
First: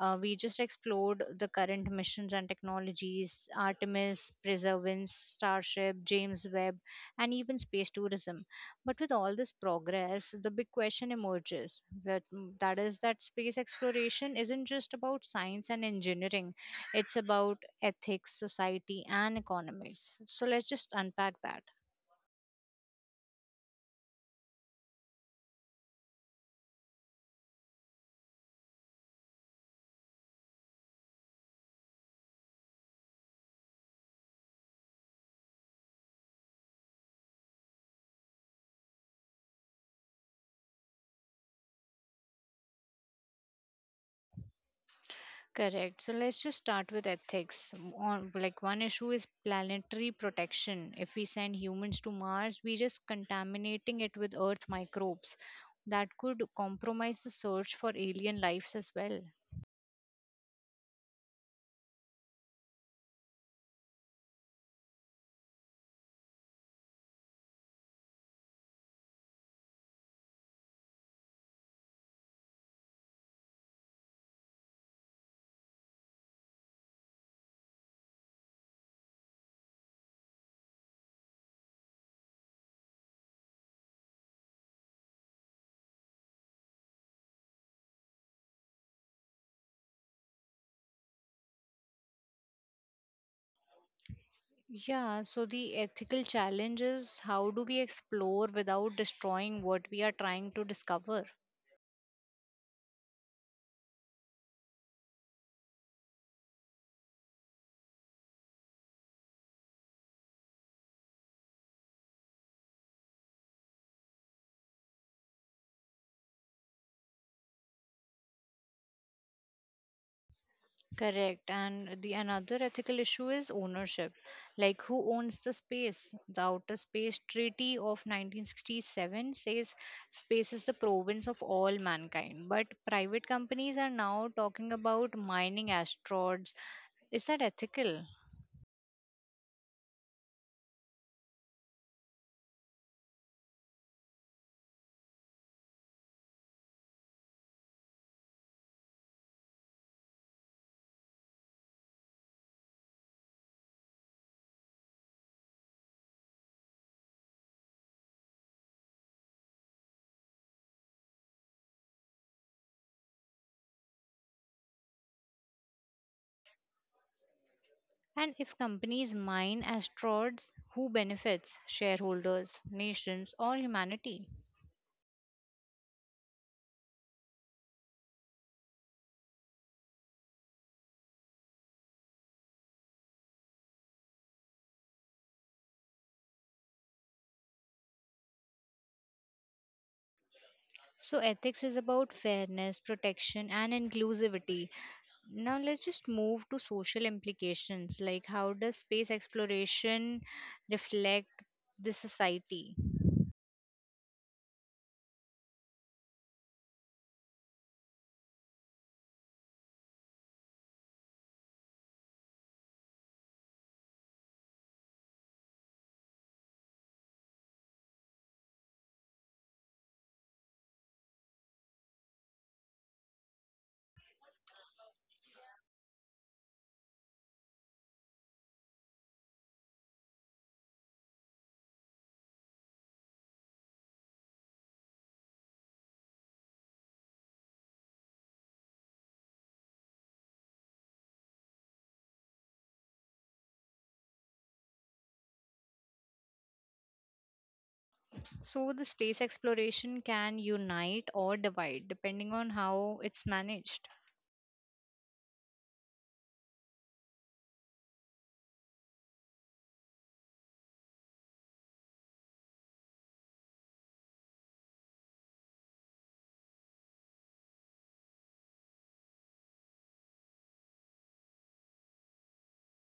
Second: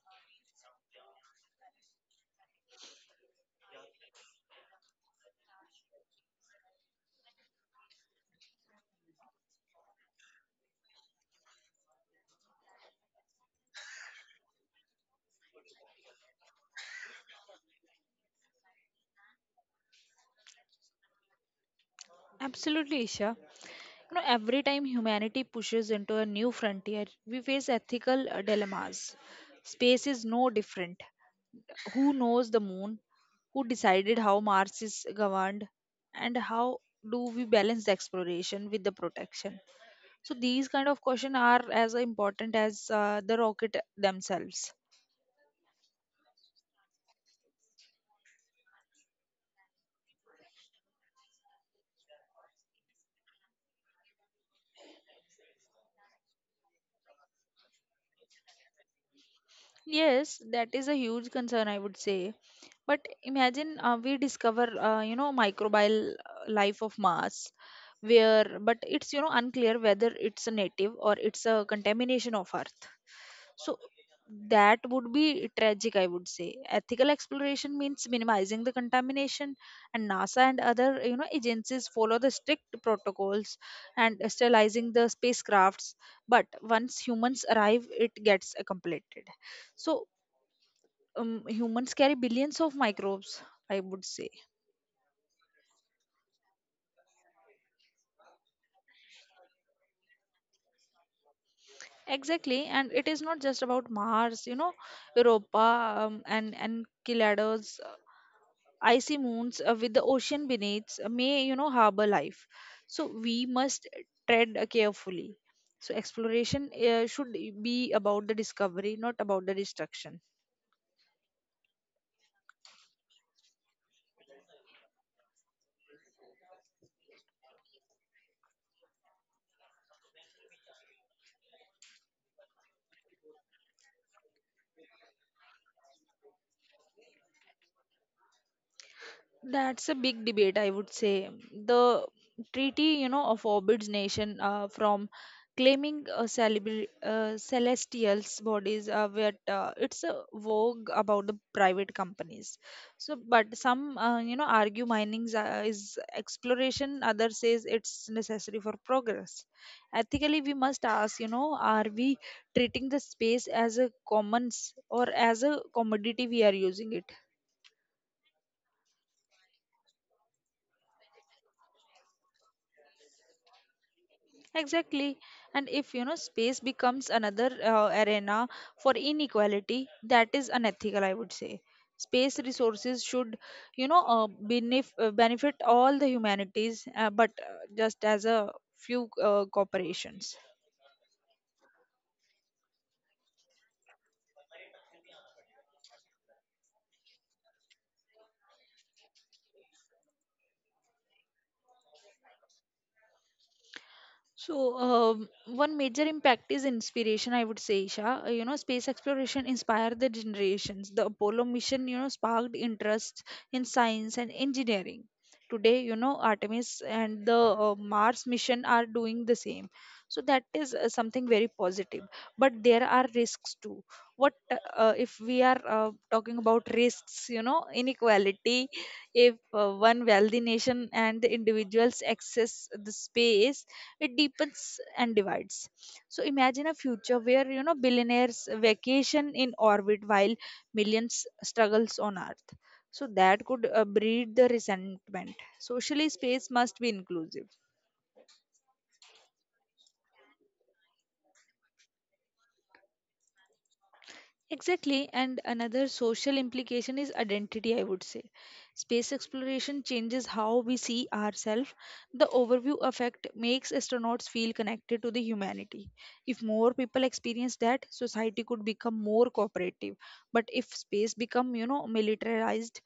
S1: We just explored the current missions and technologies, Artemis, Perseverance, Starship, James Webb, and even space tourism. But with all this progress, the big question emerges that that is that space exploration isn't just about science and engineering. It's about ethics, society and economics. So let's just unpack that.
S2: Absolutely, Isha. You know, every time humanity pushes into a new frontier, we face ethical dilemmas. Space is no different. Who knows the moon? Who decided how Mars is governed? And how do we balance the exploration with the protection? So these kind of questions are as important as the rocket themselves.
S1: Correct. So let's just start with ethics. On like one issue is planetary protection. If we send humans to Mars, we are just contaminating it with earth microbes that could compromise the search for alien lives as well.
S2: Yes, that is a huge concern, I would say. But imagine we discover, you know, microbial life of Mars, where, but it's, you know, unclear whether it's a native or it's a contamination of Earth. So that would be tragic, I would say. Ethical exploration means minimizing the contamination, and NASA and other, you know, agencies follow the strict protocols and sterilizing the spacecrafts. But once humans arrive, it gets completed. So humans carry billions of microbes, I would say.
S1: Yeah, so the ethical challenge is how do we explore without destroying what we are trying to discover?
S2: Exactly, and it is not just about Mars. You know, Europa and Enceladus, icy moons with the ocean beneath may, you know, harbor life. So we must tread carefully. So exploration should be about the discovery, not about the destruction.
S1: Correct. And the another ethical issue is ownership. Like who owns the space? The Outer Space Treaty of 1967 says space is the province of all mankind. But private companies are now talking about mining asteroids. Is that ethical?
S2: That's a big debate, I would say. The treaty, you know, of Orbit's nation from claiming celestials bodies, where it's a vogue about the private companies. So but some, you know, argue mining is exploration, others says it's necessary for progress. Ethically, we must ask, you know, are we treating the space as a commons or as a commodity we are using it?
S1: And if companies mine as frauds, who benefits? Shareholders, nations, or humanity?
S2: Exactly. And if, you know, space becomes another arena for inequality, that is unethical, I would say. Space resources should, you know, benefit all the humanities, but just as a few corporations.
S1: So, ethics is about fairness, protection, and inclusivity. Now, let's just move to social implications like how does space exploration reflect the society?
S2: So, one major impact is inspiration, I would say, Isha. You know, space exploration inspired the generations. The Apollo mission, you know, sparked interest in science and engineering. Today, you know, Artemis and the Mars mission are doing the same. So, that is something very positive. But there are risks too. What if we are talking about risks, you know, inequality, if one wealthy nation and the individuals access the space, it deepens and divides. So imagine a future where, you know, billionaires vacation in orbit while millions struggles on earth. So that could breed the resentment. Socially, space must be inclusive.
S1: So, the space exploration can unite or divide depending on how it's managed.
S2: Exactly, and another social implication is identity, I would say. Space exploration changes how we see ourselves. The overview effect makes astronauts feel connected to the humanity. If more people experience that, society could become more cooperative. But if space become, you know, militarized,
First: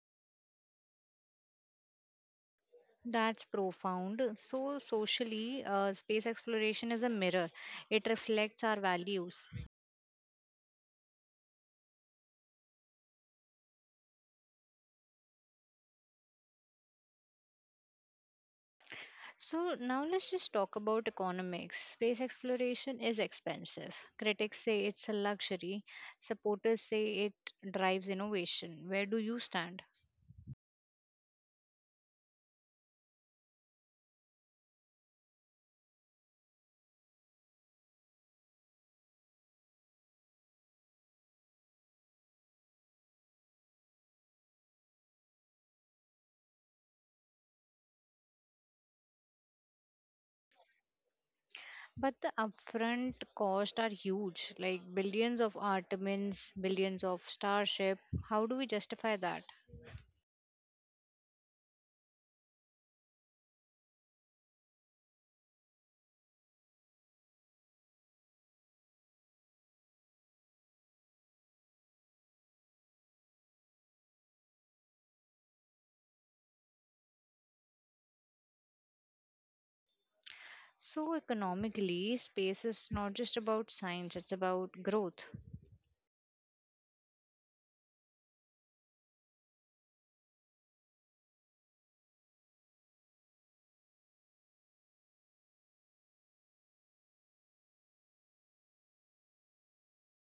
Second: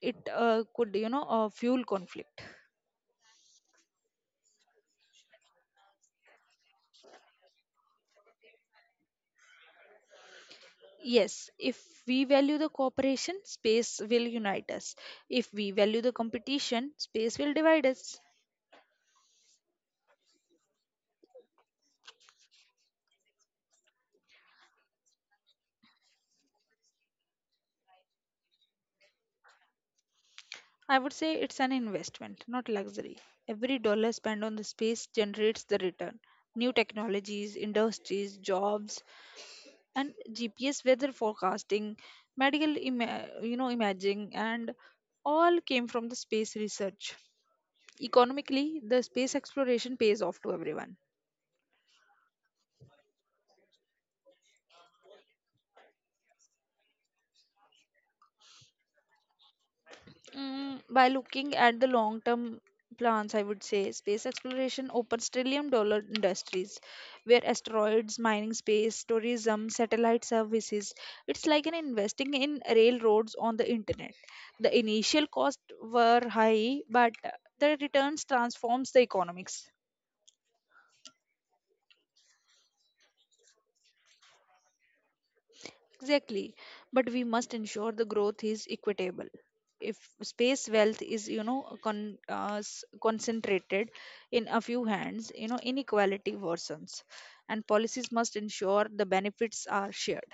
S2: it could fuel conflict.
S1: That's profound. So, socially, space exploration is a mirror, it reflects our values.
S2: Yes, if we value the cooperation, space will unite us. If we value the competition, space will divide us.
S1: So, now let's just talk about economics. Space exploration is expensive. Critics say it's a luxury, supporters say it drives innovation. Where do you stand?
S2: I would say it's an investment, not luxury. Every dollar spent on the space generates the return. New technologies, industries, jobs, and GPS weather forecasting, medical imaging, and all came from the space research. Economically, the space exploration pays off to everyone.
S1: But the upfront costs are huge, like billions of Artemins, billions of Starship. How do we justify that?
S2: Mm, by looking at the long term plans, I would say space exploration opens trillion dollar industries where asteroids, mining space, tourism, satellite services. It's like an investing in railroads on the internet. The initial costs were high, but the returns transforms the economics.
S1: So, economically, space is not just about science, it's about growth.
S2: Exactly. But we must ensure the growth is equitable. If space wealth is, you know, concentrated in a few hands, you know, inequality worsens. And policies must ensure the benefits are shared.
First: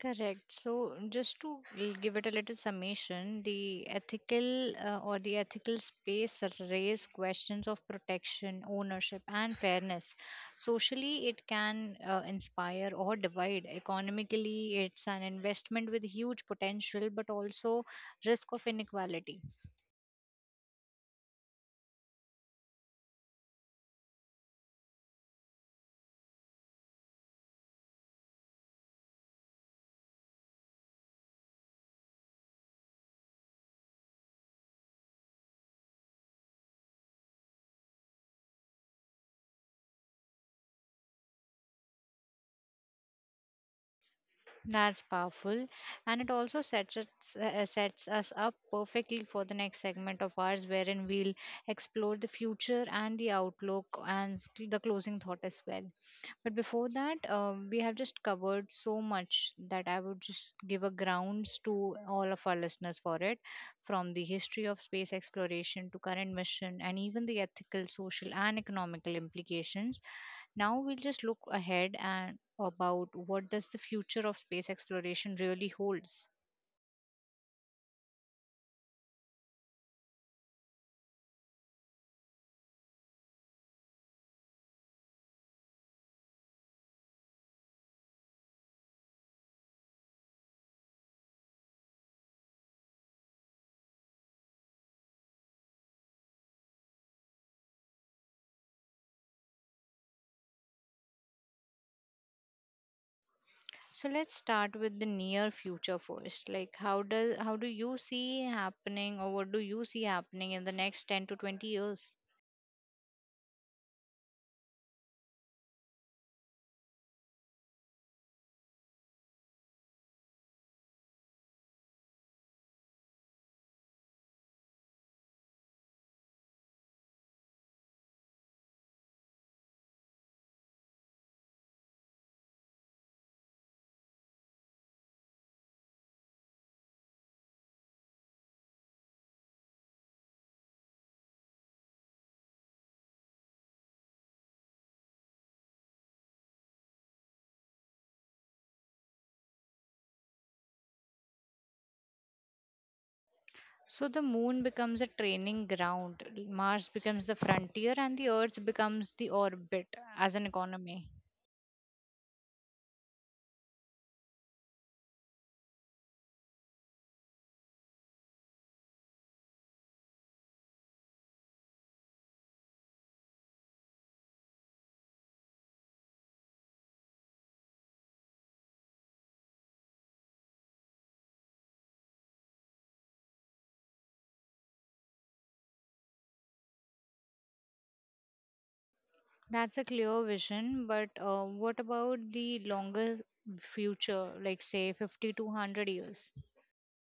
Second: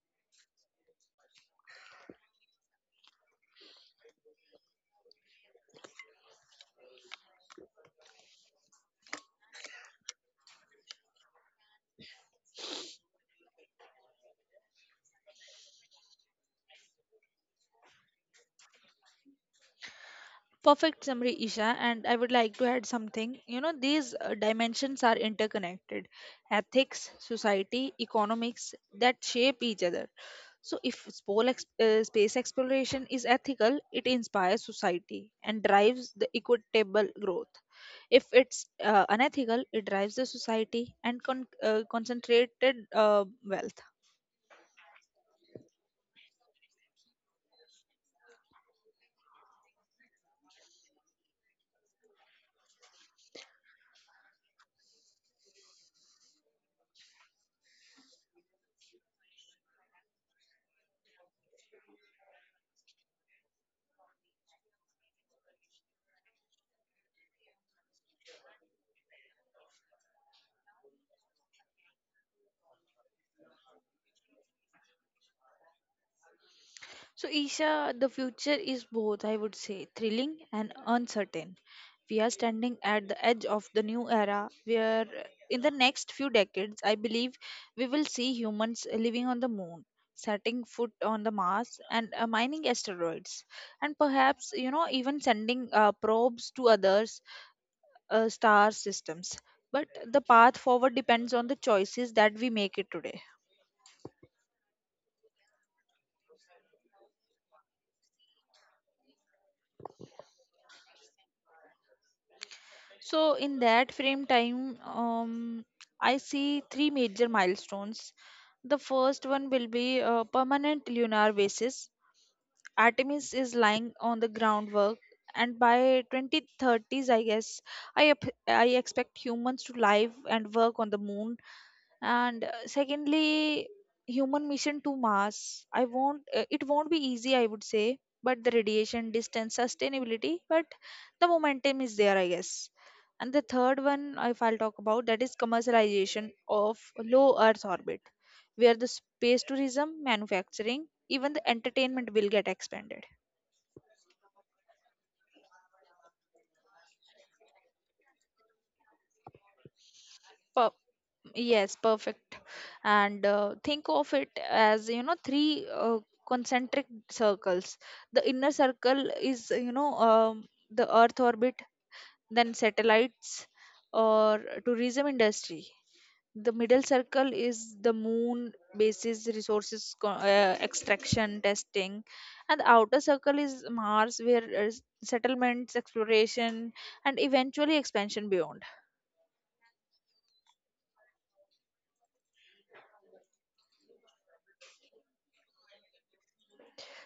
S1: Correct. So, just to give it a little summation, the ethical space raise questions of protection, ownership, and fairness. Socially, it can inspire or divide. Economically, it's an investment with huge potential, but also risk of inequality.
S2: Perfect summary, Isha, and I would like to add something. You know, these dimensions are interconnected ethics, society, economics that shape each other. So, if space exploration is ethical, it inspires society and drives the equitable growth. If it's unethical, it drives the society and concentrated wealth.
S1: That's powerful, and it also sets us up perfectly for the next segment of ours, wherein we'll explore the future and the outlook and the closing thought as well. But before that, we have just covered so much that I would just give a grounds to all of our listeners for it, from the history of space exploration to current mission and even the ethical, social, and economical implications. Now we'll just look ahead and about what does the future of space exploration really holds.
S2: So, Isha, the future is both, I would say, thrilling and uncertain. We are standing at the edge of the new era where, in the next few decades, I believe we will see humans living on the moon, setting foot on the Mars, and mining asteroids, and perhaps, you know, even sending probes to others star systems. But the path forward depends on the choices that we make it today.
S1: So let's start with the near future first. Like how do you see happening or what do you see happening in the next 10 to 20 years?
S2: So, in that frame time, I see three major milestones. The first one will be a permanent lunar basis. Artemis is lying on the groundwork, and by 2030s, I guess, I expect humans to live and work on the moon, and secondly, human mission to mars. I won't It won't be easy, I would say, but the radiation, distance, sustainability. But the momentum is there, I guess. And the third one, if I'll talk about that, is commercialization of low earth orbit, where the space tourism, manufacturing, even the entertainment will get expanded.
S1: So the moon becomes a training ground, Mars becomes the frontier, and the Earth becomes the orbit as an economy.
S2: Yes, perfect. And think of it as, you know, three concentric circles. The inner circle is, you know, the Earth orbit, then satellites or tourism industry. The middle circle is the moon basis resources extraction testing, and the outer circle is Mars, where settlements, exploration, and eventually expansion beyond.
S1: That's a clear vision, but what about the longer future, like say 50 to 100 years?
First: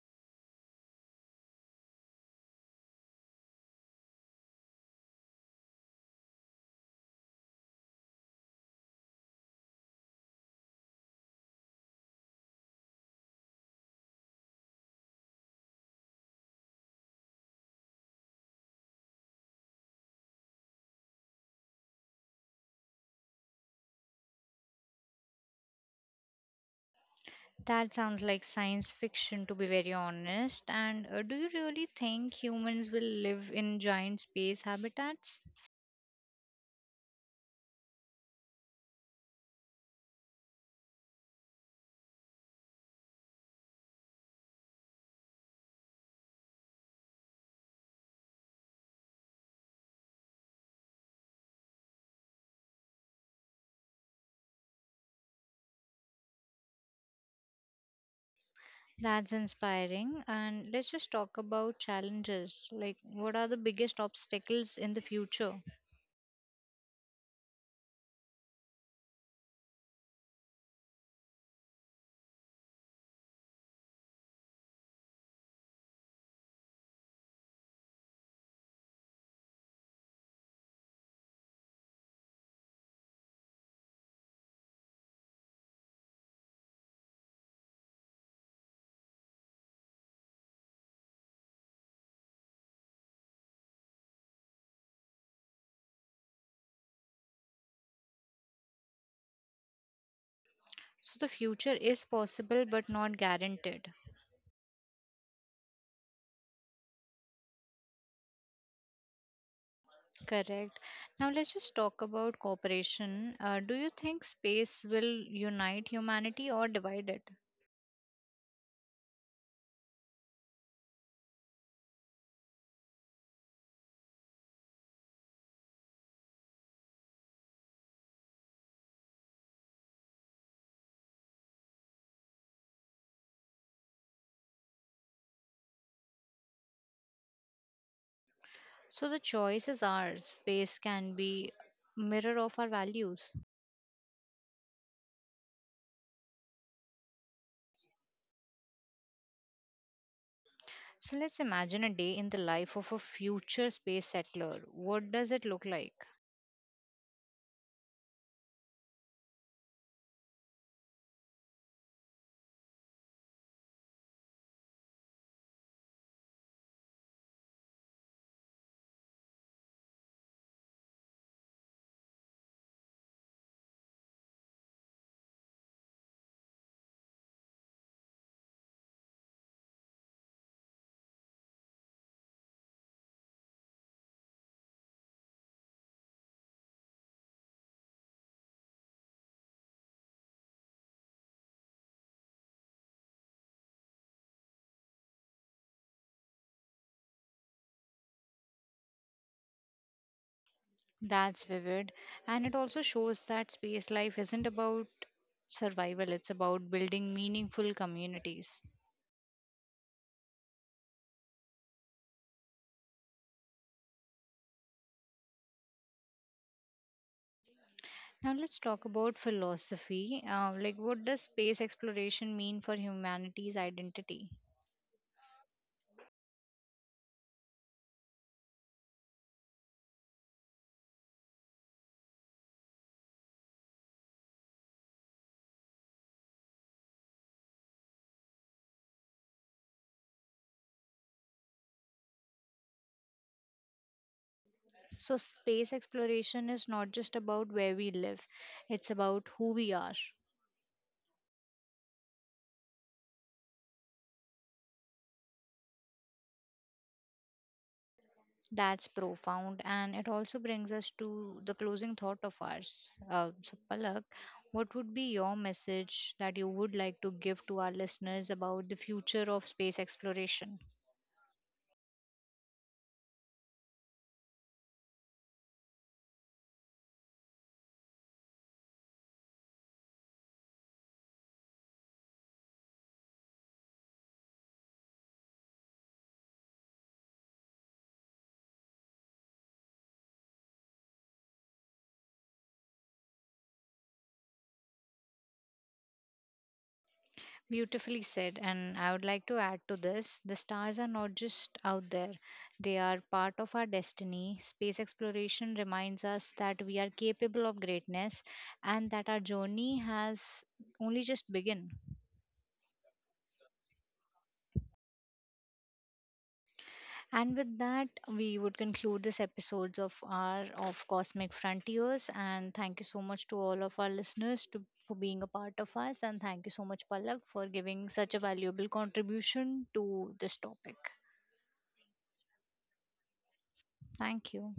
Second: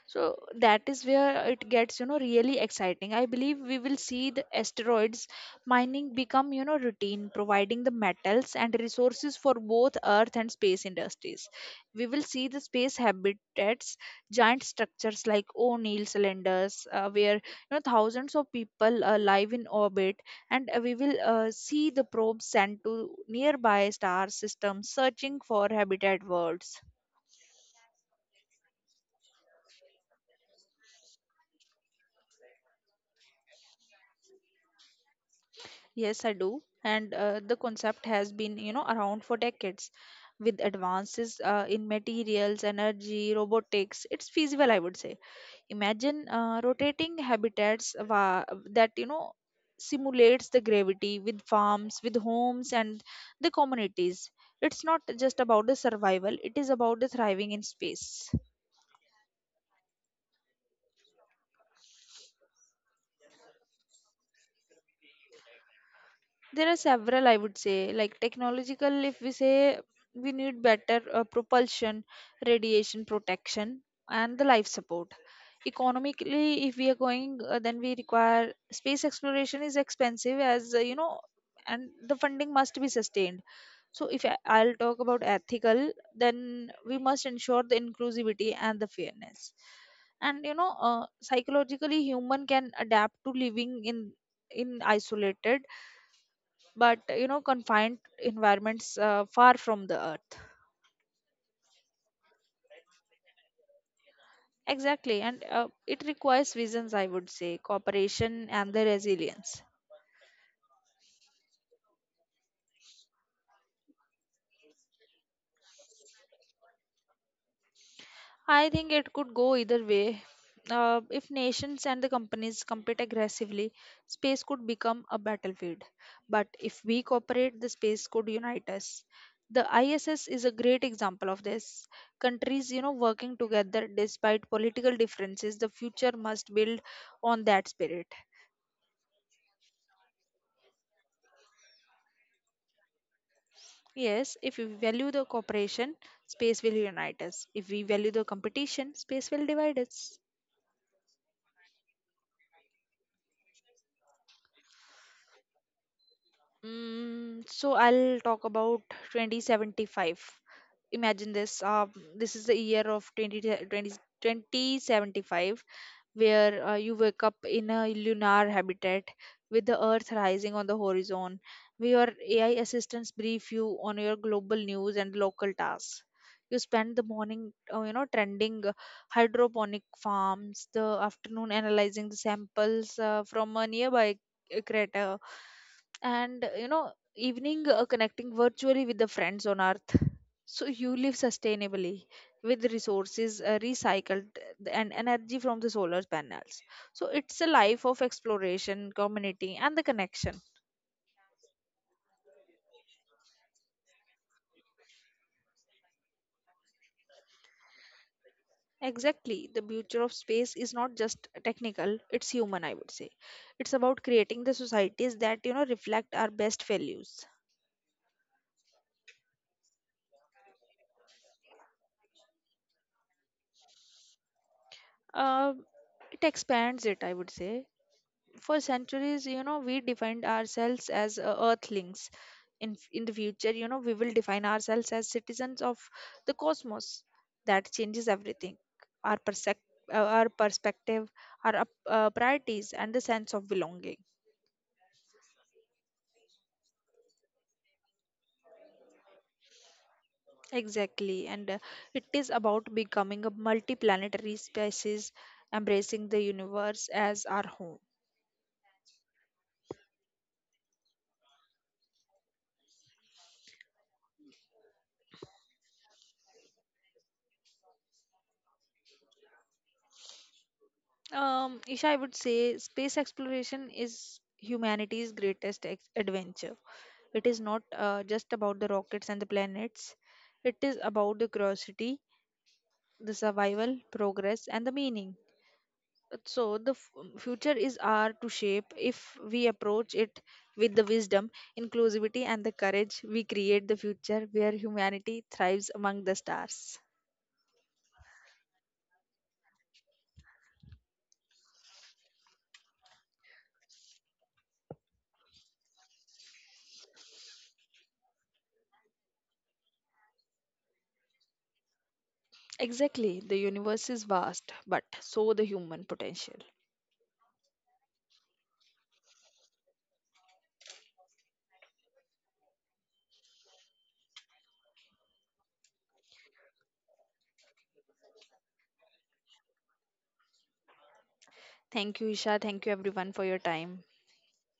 S2: So that is where it gets, you know, really exciting. I believe we will see the asteroids mining become, you know, routine, providing the metals and resources for both earth and space industries. We will see the space habitats, giant structures like O'Neill cylinders, where, you know, thousands of people live in orbit. And we will see the probes sent to nearby star systems searching for habitat worlds.
S1: That sounds like science fiction, to be very honest. And do you really think humans will live in giant space habitats?
S2: Yes, I do. And the concept has been, you know, around for decades. With advances in materials, energy, robotics, it's feasible, I would say. Imagine rotating habitats that, you know, simulates the gravity with farms, with homes, and the communities. It's not just about the survival, it is about the thriving in space.
S1: That's inspiring. And let's just talk about challenges. Like, what are the biggest obstacles in the future?
S2: There are several, I would say, like technological. If we say we need better propulsion, radiation protection, and the life support. Economically, if we are going, then we require space exploration is expensive as you know, and the funding must be sustained. So, if I- I'll talk about ethical, then we must ensure the inclusivity and the fairness. And you know, psychologically, human can adapt to living in isolated but, you know, confined environments far from the earth.
S1: So the future is possible but not guaranteed.
S2: Exactly, and it requires visions, I would say, cooperation and the resilience.
S1: Correct. Now let's just talk about cooperation. Do you think space will unite humanity or divide it?
S2: I think it could go either way. If nations and the companies compete aggressively, space could become a battlefield. But if we cooperate, the space could unite us. The ISS is a great example of this. Countries, you know, working together despite political differences. The future must build on that spirit.
S1: So the choice is ours. Space can be mirror of our values.
S2: Yes, if we value the cooperation, space will unite us. If we value the competition, space will divide us.
S1: So let's imagine a day in the life of a future space settler. What does it look like?
S2: Mm, so I'll talk about 2075. Imagine this. This is the year of 20, twenty, 2075, where you wake up in a lunar habitat with the earth rising on the horizon, where your AI assistants brief you on your global news and local tasks. You spend the morning, you know, trending hydroponic farms, the afternoon analyzing the samples from a nearby crater, and you know, evening connecting virtually with the friends on earth. So you live sustainably with resources recycled and energy from the solar panels. So it's a life of exploration, community, and the connection.
S1: That's vivid. And it also shows that space life isn't about survival, it's about building meaningful communities.
S2: Exactly, the future of space is not just technical, it's human, I would say. It's about creating the societies that, you know, reflect our best values.
S1: Now let's talk about philosophy. Like, what does space exploration mean for humanity's identity?
S2: uh, it expands it, I would say. For centuries, you know, we defined ourselves as earthlings. In the future, you know, we will define ourselves as citizens of the cosmos. That changes everything. Our perspective, our priorities and the sense of belonging.
S1: So, space exploration is not just about where we live, it's about who we are.
S2: Exactly, and it is about becoming a multiplanetary species, embracing the universe as our home.
S1: That's profound, and it also brings us to the closing thought of ours. So, Palak, what would be your message that you would like to give to our listeners about the future of space exploration?
S2: Isha, I would say space exploration is humanity's greatest adventure. It is not just about the rockets and the planets, it is about the curiosity, the survival, progress, and the meaning. So, the future is ours to shape if we approach it with the wisdom, inclusivity, and the courage. We create the future where humanity thrives among the stars.
S1: Beautifully said, and I would like to add to this the stars are not just out there, they are part of our destiny. Space exploration reminds us that we are capable of greatness and that our journey has only just begun.
S2: Exactly, the universe is vast, but so the human potential.
S1: And with that, we would conclude this episodes of Cosmic Frontiers. And thank you so much to all of our listeners for being a part of us. And thank you so much, Palak, for giving such a valuable contribution to this topic.
S2: Thank you, Isha. Thank you, everyone, for your time.
S1: Thank you.